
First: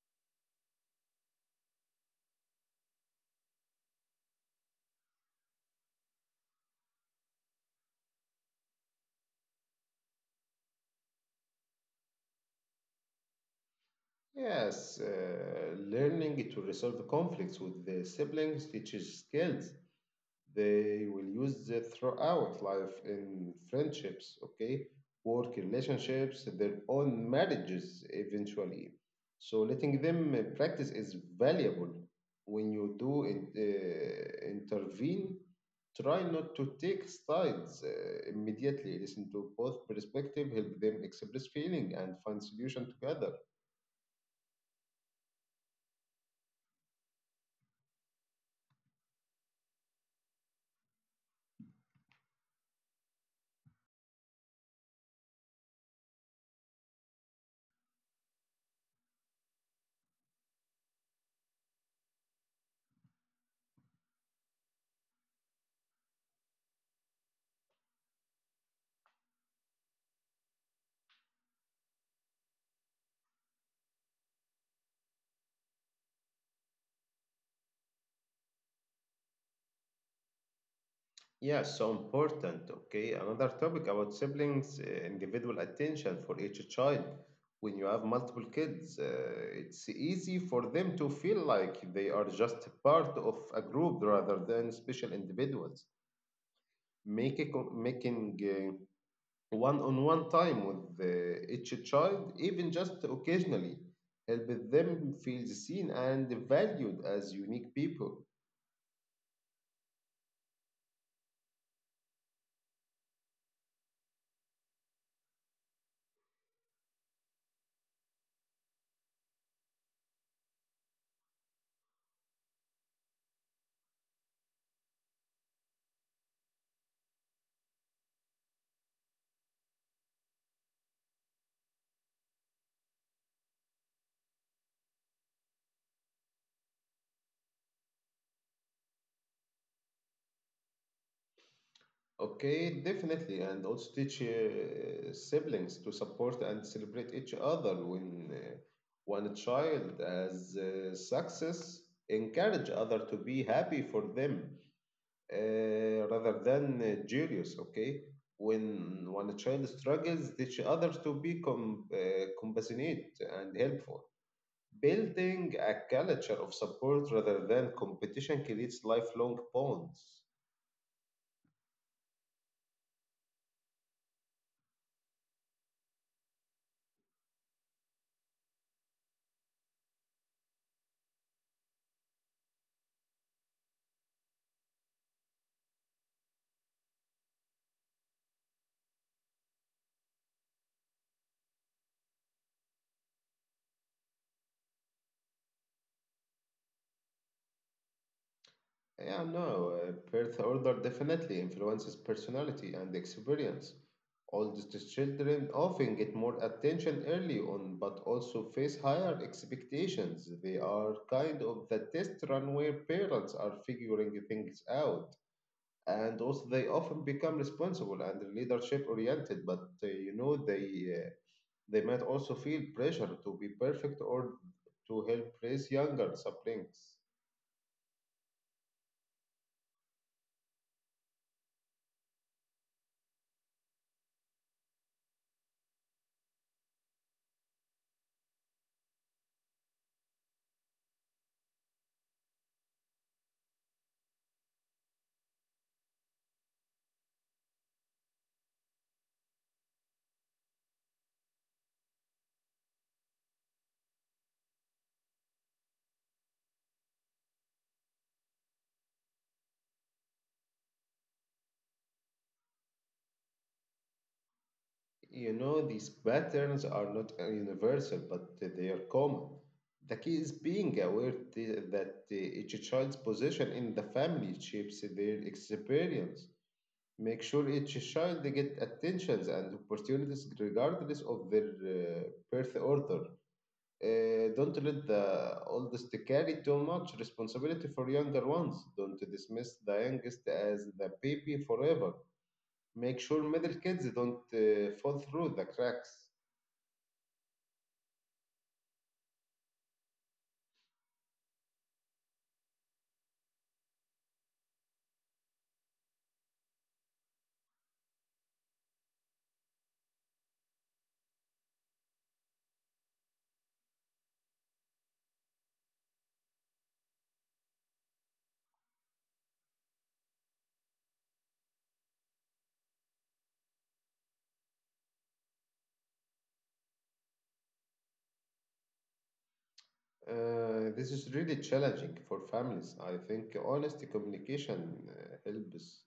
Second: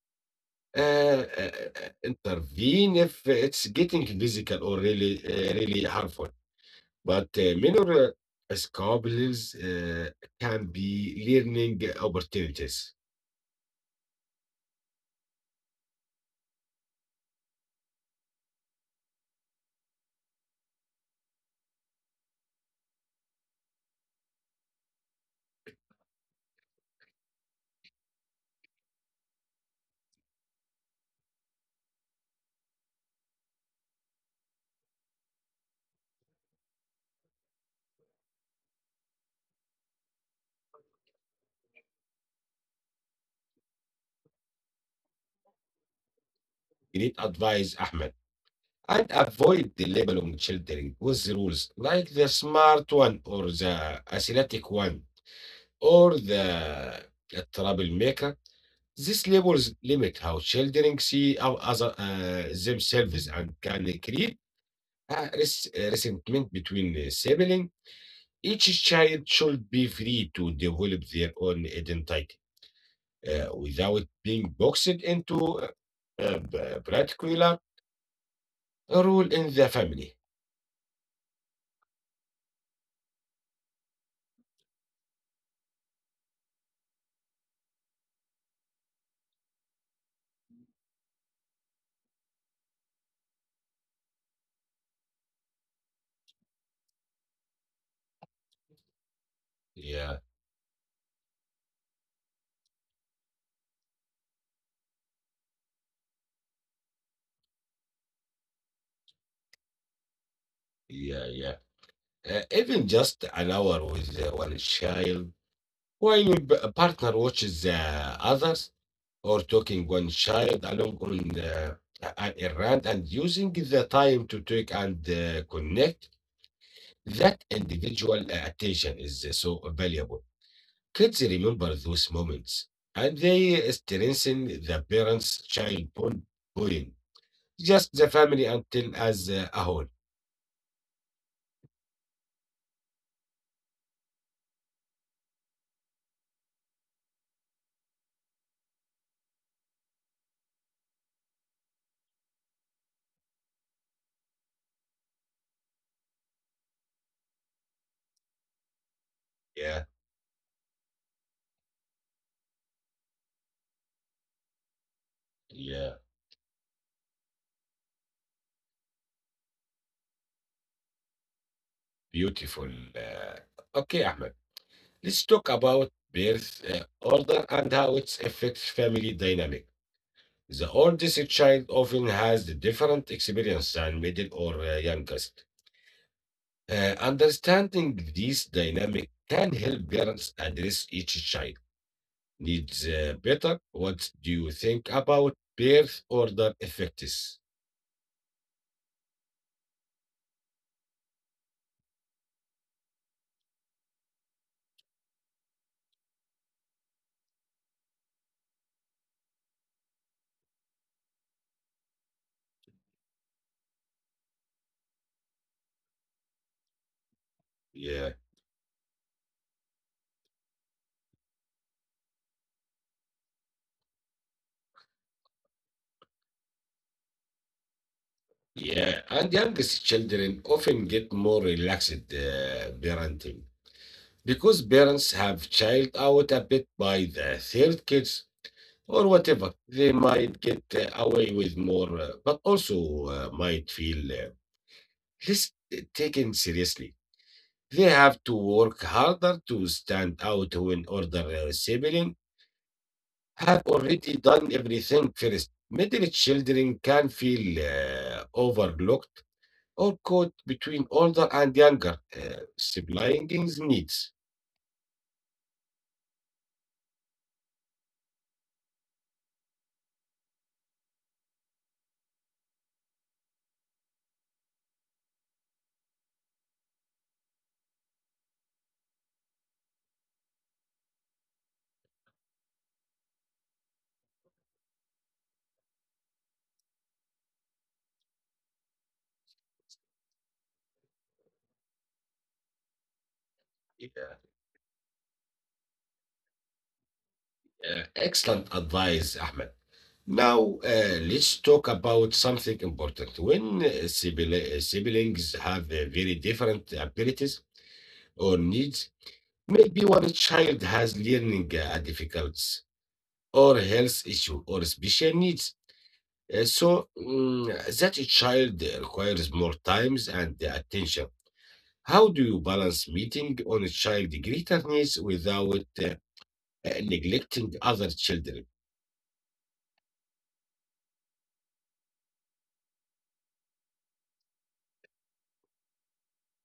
Speaker 2: Uh, intervene if it's getting physical or really harmful. But minor squabbles can be learning opportunities.
Speaker 1: Yes, learning to resolve conflicts with the siblings teaches skills they will use it throughout life in friendships, okay, work relationships, their own marriages eventually. So letting them practice is valuable. When you do intervene, try not to take sides immediately. Listen to both perspectives, help them express feeling and find solution together.
Speaker 2: You need advice, Ahmed. And avoid the label on children with the rules, like the smart one or the athletic one or the troublemaker. These labels limit how children see themselves and can create a resentment between the siblings. Each child should be free to develop their own identity without being boxed into a particular role in the family.
Speaker 1: Yeah, so important. Okay, another topic about siblings, individual attention for each child. When you have multiple kids, it's easy for them to feel like they are just part of a group rather than special individuals. Making one-on-one
Speaker 2: Yeah,
Speaker 1: time with each child, even just occasionally, helps them feel seen and valued as unique people.
Speaker 2: yeah, yeah. Even just an hour with one child, while your partner watches others or talking one child along on a and using the time to talk and connect, that individual attention is so valuable. Kids remember those moments and they strengthen the parents child bonding. Just the family until as a whole.
Speaker 1: Okay, definitely, and also teach siblings to support and celebrate each other when one child has success. Encourage other to be happy for them rather than jealous. Okay, when a
Speaker 2: Yeah,
Speaker 1: child struggles, teach others to be compassionate and helpful. Building
Speaker 2: yeah,
Speaker 1: a culture of support rather than competition creates lifelong bonds.
Speaker 2: beautiful. Okay, Ahmed. Let's talk about birth order and how it affects family dynamic. The oldest child often has the different experience than middle or youngest. Understanding these dynamic can help parents address each child needs better. What do you think about birth order effects?
Speaker 1: Yeah, no, birth order definitely influences personality and experience. Oldest children often get more attention early on, but also face higher expectations. They are kind of the test run where parents are figuring things out. And also, they often become
Speaker 2: Yeah.
Speaker 1: responsible and leadership oriented, but they might also feel pressure to be perfect or to help raise younger siblings.
Speaker 2: Yeah, and youngest children often get more relaxed parenting because parents have child out a bit by the third kids or whatever they might get away with more but also might feel less taken seriously. They have to work harder to stand out when older siblings have already done everything. First middle children can feel overlooked or caught between older and younger siblings needs.
Speaker 1: You know, these patterns are not universal, but they are common. The key is being aware that each child's position in the family shapes their experience. Make sure each child they get attentions and opportunities regardless of their birth order. Don't let the oldest carry too much responsibility for younger ones. Don't dismiss the youngest as the baby forever. Make sure
Speaker 2: Yeah.
Speaker 1: middle kids don't fall through the cracks.
Speaker 2: Excellent advice, Ahmed. Now, let's talk about something important. When siblings have very different abilities or needs, maybe one child has learning difficulties or health issue or special needs. Uh, so mm, that child requires more times and attention. How do you balance meeting on a child greater needs without neglecting other children?
Speaker 1: This is really challenging for families. I think honest communication helps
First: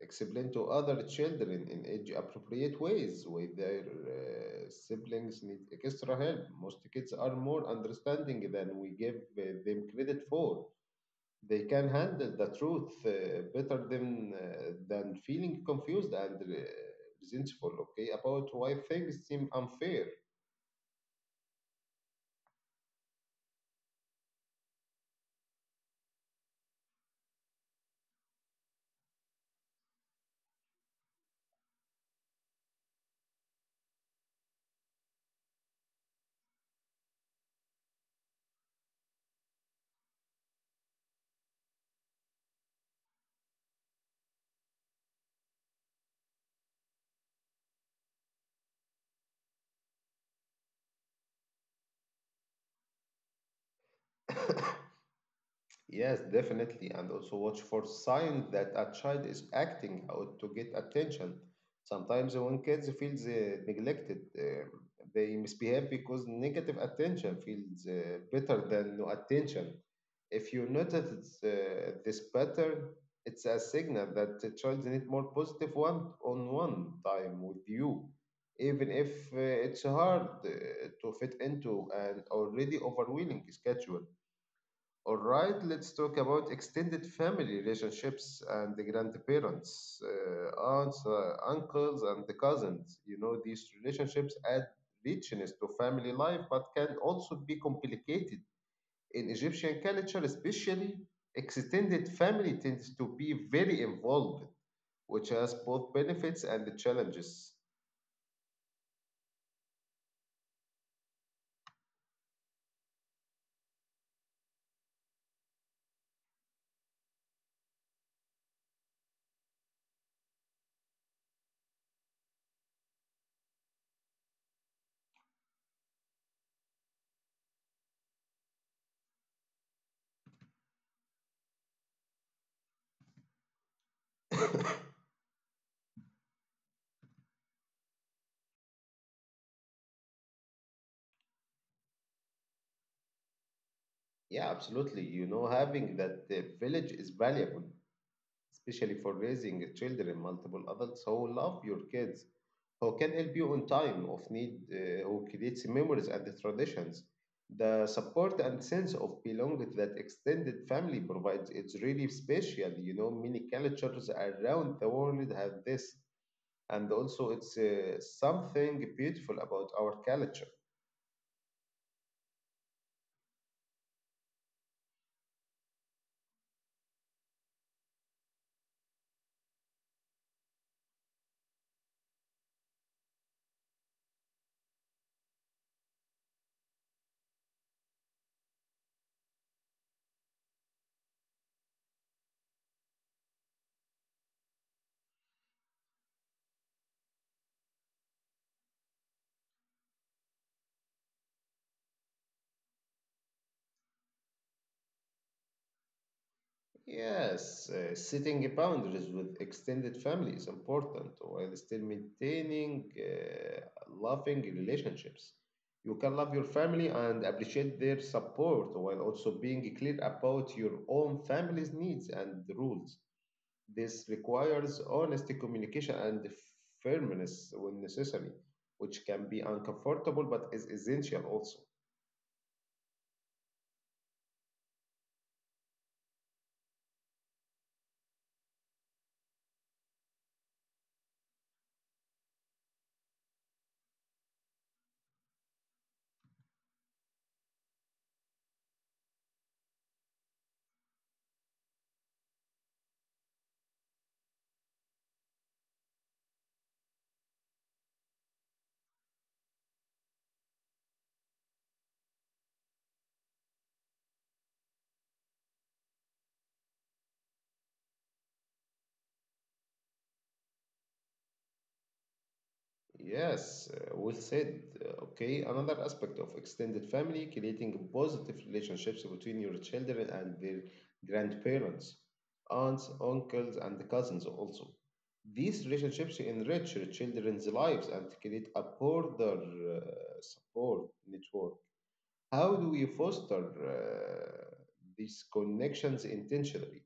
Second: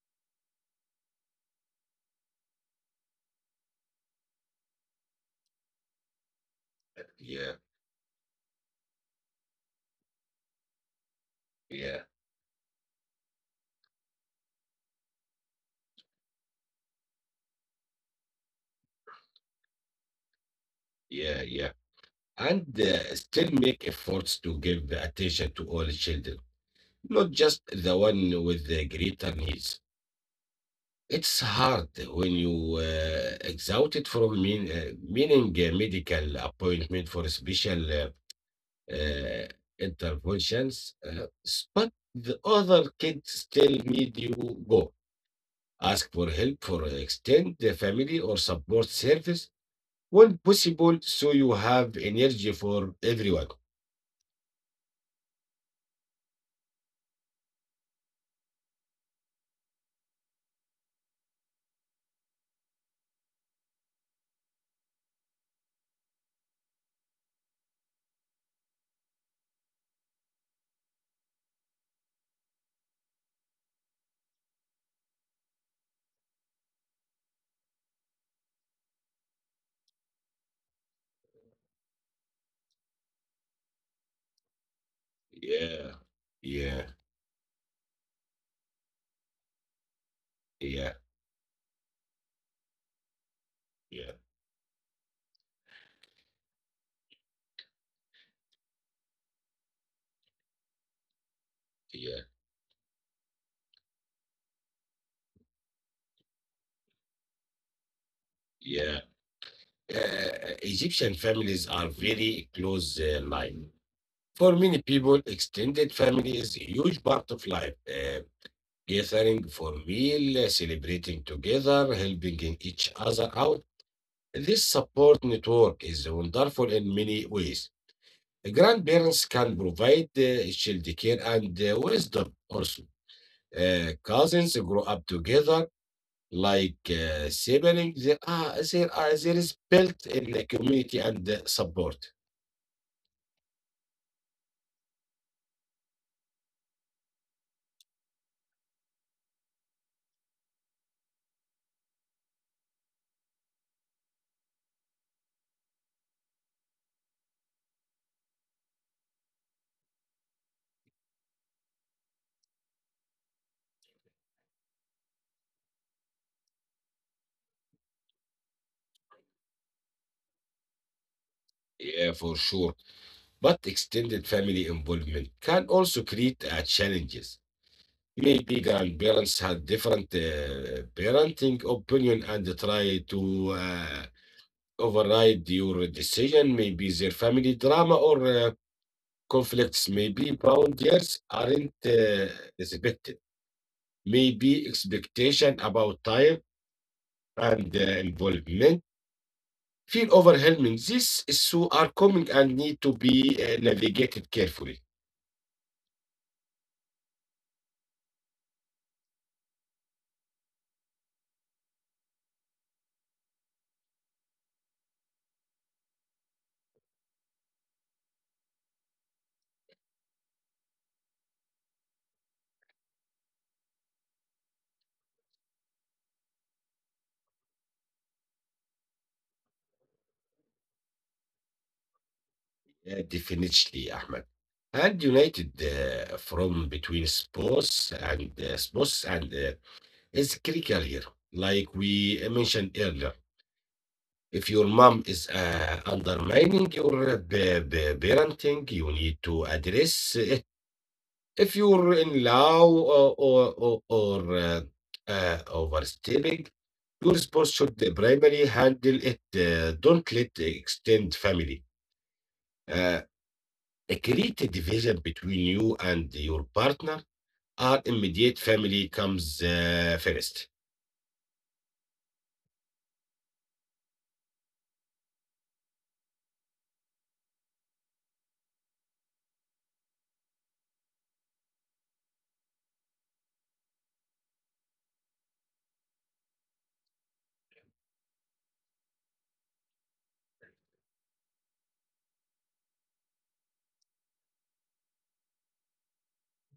Speaker 1: explain to other children in age appropriate ways why their siblings need extra help. Most kids are
Speaker 2: Yeah,
Speaker 1: more understanding than we give them credit for. They can
Speaker 2: yeah,
Speaker 1: handle the truth better than feeling confused and resentful, okay, about why things seem unfair.
Speaker 2: yeah, yeah. And still make efforts to give attention to all children, not just the one with the greater needs. It's hard when you exhausted from meaning a medical appointment for a special uh, interventions, but the other kids still need you go. Ask for help for extend the family or support service when possible so you have energy for everyone.
Speaker 1: Yes, definitely. And also watch for signs that a child is acting out to get attention. Sometimes when kids feel neglected, they misbehave because negative attention feels better than no attention. If you notice this pattern, it's a signal that the child need more positive one-on-one time with you, even if it's hard to fit into an already overwhelming schedule. All right, let's talk
Speaker 2: Yeah,
Speaker 1: about extended
Speaker 2: yeah,
Speaker 1: family relationships and the grandparents, aunts,
Speaker 2: yeah,
Speaker 1: uncles, and the cousins. You know, these relationships
Speaker 2: yeah,
Speaker 1: add richness to family life, but can also be complicated. In Egyptian culture, especially, extended family
Speaker 2: yeah,
Speaker 1: tends to be very involved, which has both benefits and the challenges.
Speaker 2: yeah. Egyptian families are very close line. For many people, extended family is a huge part of life. Gathering for meal, celebrating together, helping in each other out. This support network is wonderful in many ways. Grandparents can provide child care and wisdom also. Cousins grow up together like siblings. There is built in the community and support.
Speaker 1: Yeah, absolutely. You know, having that village is valuable, especially for raising children, multiple adults who love your kids, who can help you on time of need, who creates memories and the traditions. The support and sense of belonging that extended family provides, it's really special. You know, many cultures around the world have this, and also it's something beautiful about our culture.
Speaker 2: Yeah, for sure. But extended family involvement can also create challenges. Maybe grandparents had different parenting opinion and try to override your decision. Maybe their family drama or conflicts. Maybe boundaries aren't respected. Maybe expectation about time and involvement feel overwhelming. These issues are common and need to be navigated carefully.
Speaker 1: Yes, setting boundaries with extended family is important while still maintaining loving relationships. You can love your family and appreciate their support while also being clear about your own family's needs and rules. This requires honest communication and firmness when necessary, which can be uncomfortable but is essential also.
Speaker 2: Yeah, definitely, Ahmed. And united from between sports and is critical here. Like we mentioned earlier, if your mom is undermining your parenting, you need to address it. If you're in law or overstepping, your spouse should primarily handle it. Don't let extended family. Uh, A great division between you and your partner or immediate family comes first.
Speaker 1: Yes, well said. Okay, another aspect of extended family, creating positive relationships between your children and their grandparents, aunts, uncles, and cousins also. These relationships enrich your children's lives and create a broader uh, support network. How do we foster these connections intentionally?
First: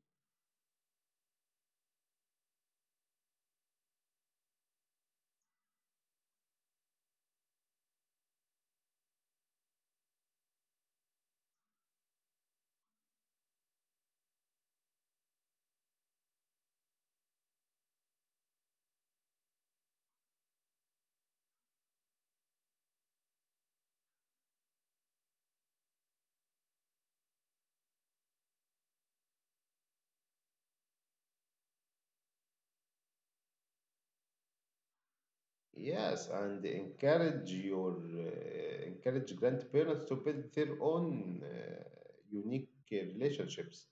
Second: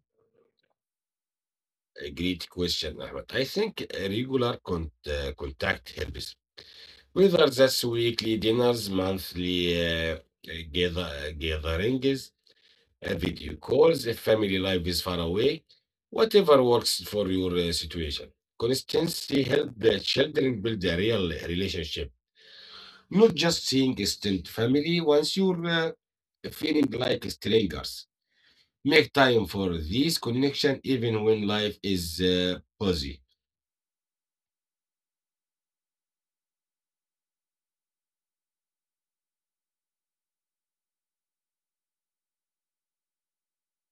Speaker 2: A great question, Ahmed. I think regular contact helps. Whether that's weekly dinners, monthly uh, gatherings, video calls, if family life is far away, whatever works for your situation. Consistency helps the children build a real relationship. Not just seeing extended family once you're feeling like strangers. Make time for these connection even when life is busy.
Speaker 1: Yes, and encourage grandparents to build their own unique relationships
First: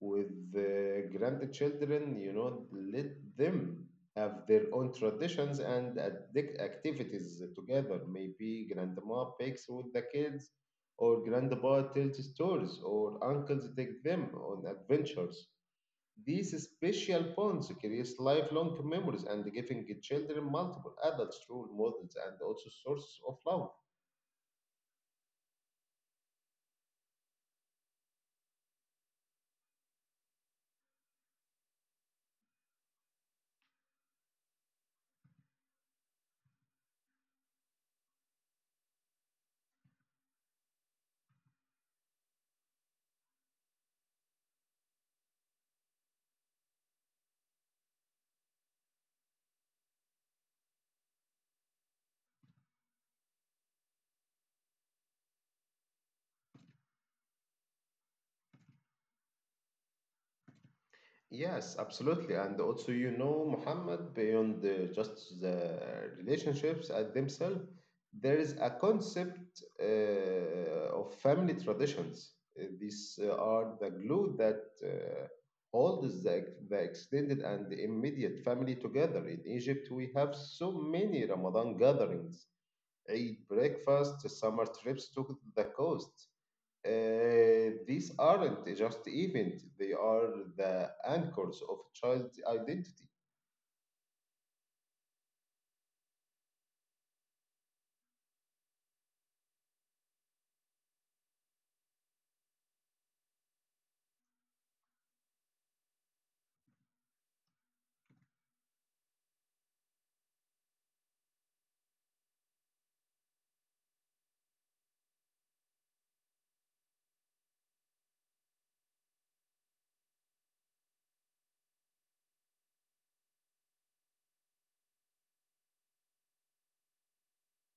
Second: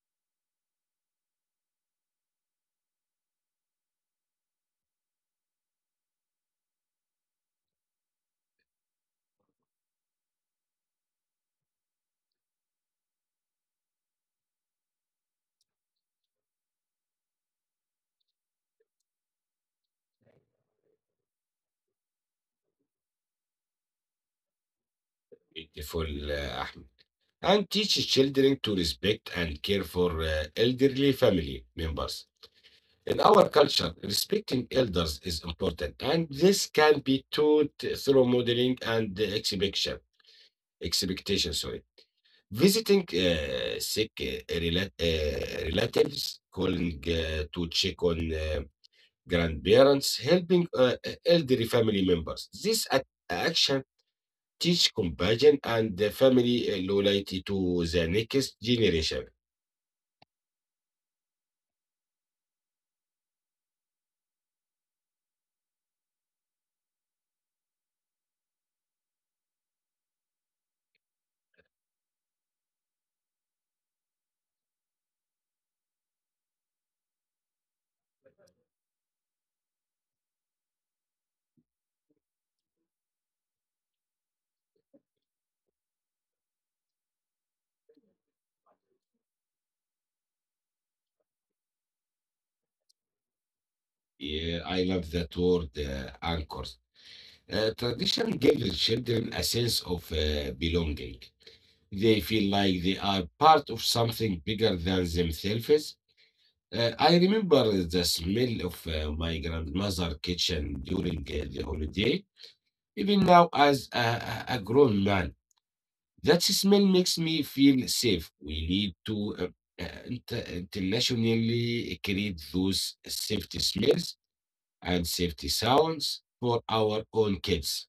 Speaker 1: with grandchildren. You know, let them have their own traditions and activities together. Maybe grandma bakes with the kids, or grandpa tells stories, or uncles take them on adventures. These special bonds create lifelong memories and giving children multiple adults role models and also sources of love.
Speaker 2: Beautiful, Ahmed. And teach children to respect and care for elderly family members. In our culture, respecting elders is important, and this can be taught through modeling and exhibition, expectation. Sorry. Visiting sick relatives, calling to check on grandparents, helping elderly family members. This action teach compassion and the family loyalty to the next generation.
Speaker 1: Yes, absolutely. And also, you know, Muhammad, beyond just the relationships at themselves, there is a concept of family traditions. These are the glue that holds the extended and the immediate family together. In Egypt, we have so many Ramadan gatherings, a breakfast, summer trips to the coast. These aren't just events, they are the anchors of child identity.
Speaker 2: Yeah, I love that word, anchors. Tradition gives children a sense of belonging. They feel like they are part of something bigger than themselves. I remember the smell of my grandmother's kitchen during the holiday. Even now, as a grown man, that smell makes me feel safe. We need to internationally create those safety smells and safety sounds for our own kids.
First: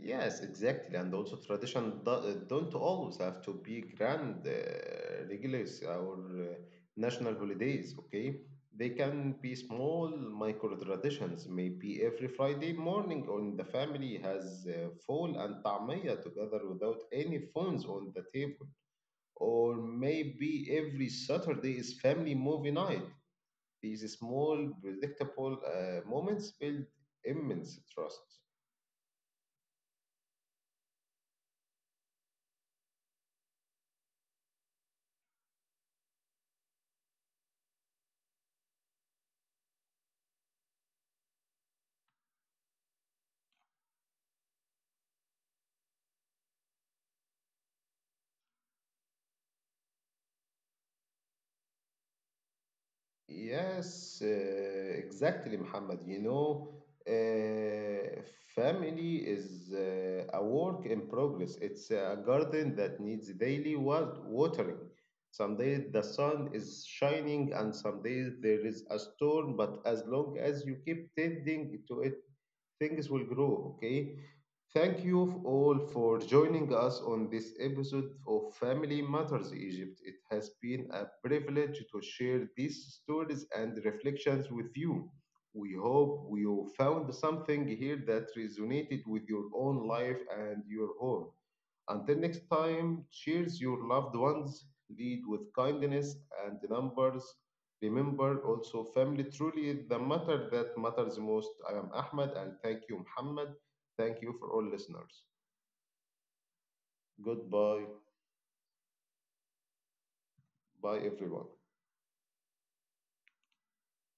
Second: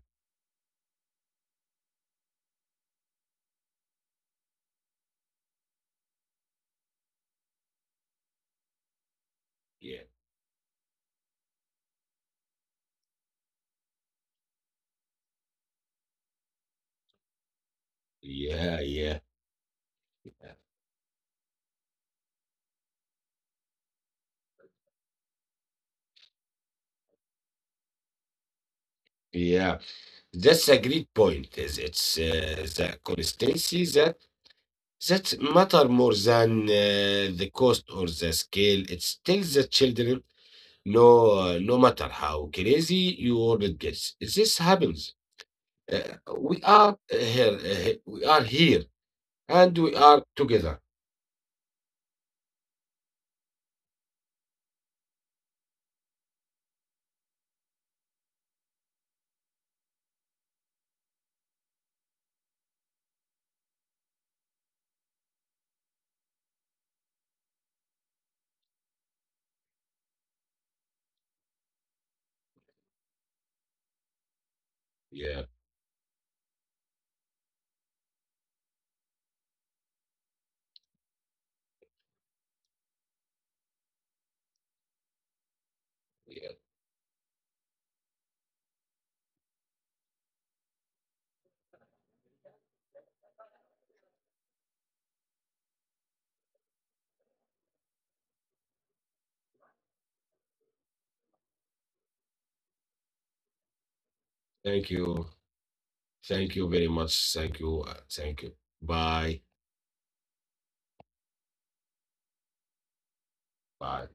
Speaker 1: Yes, exactly. And also, tradition don't always have to be grand, regulars, or national holidays, okay? They can be
Speaker 2: Yeah,
Speaker 1: small micro traditions. Maybe every Friday morning, on the family has full and tamaya together without any phones on the table.
Speaker 2: yeah, yeah.
Speaker 1: Or maybe every Saturday is family movie night. These small, predictable moments build immense trust.
Speaker 2: Yeah, that's a great point. Is It's the consistency that matter more than the cost or the scale. It's still the children, no, no matter how crazy your world gets. This happens. We are here, we are here, and we are together.
Speaker 1: Yes, exactly, Muhammad. You know, uh, family is a work in progress. It's a garden that needs daily watering. Some days the sun is shining, and some days there is a storm, but as long as you keep tending to it, things will grow, okay? Thank you
Speaker 2: Yeah,
Speaker 1: all for joining us on this episode of Family Matters Egypt. It has been a privilege to share these stories and reflections with you. We hope
Speaker 2: yeah.
Speaker 1: you found something here that resonated with your own life and your home. Until next time, cheers your loved ones, lead with kindness and numbers. Remember also, family truly is the matter that matters most. I am Ahmed, and thank you, Muhammad. Thank you for all
Speaker 2: Thank
Speaker 1: listeners.
Speaker 2: you. Thank you very much. Thank you.
Speaker 1: Goodbye.
Speaker 2: Thank you. Bye.
Speaker 1: Bye, everyone.
Speaker 2: Bye.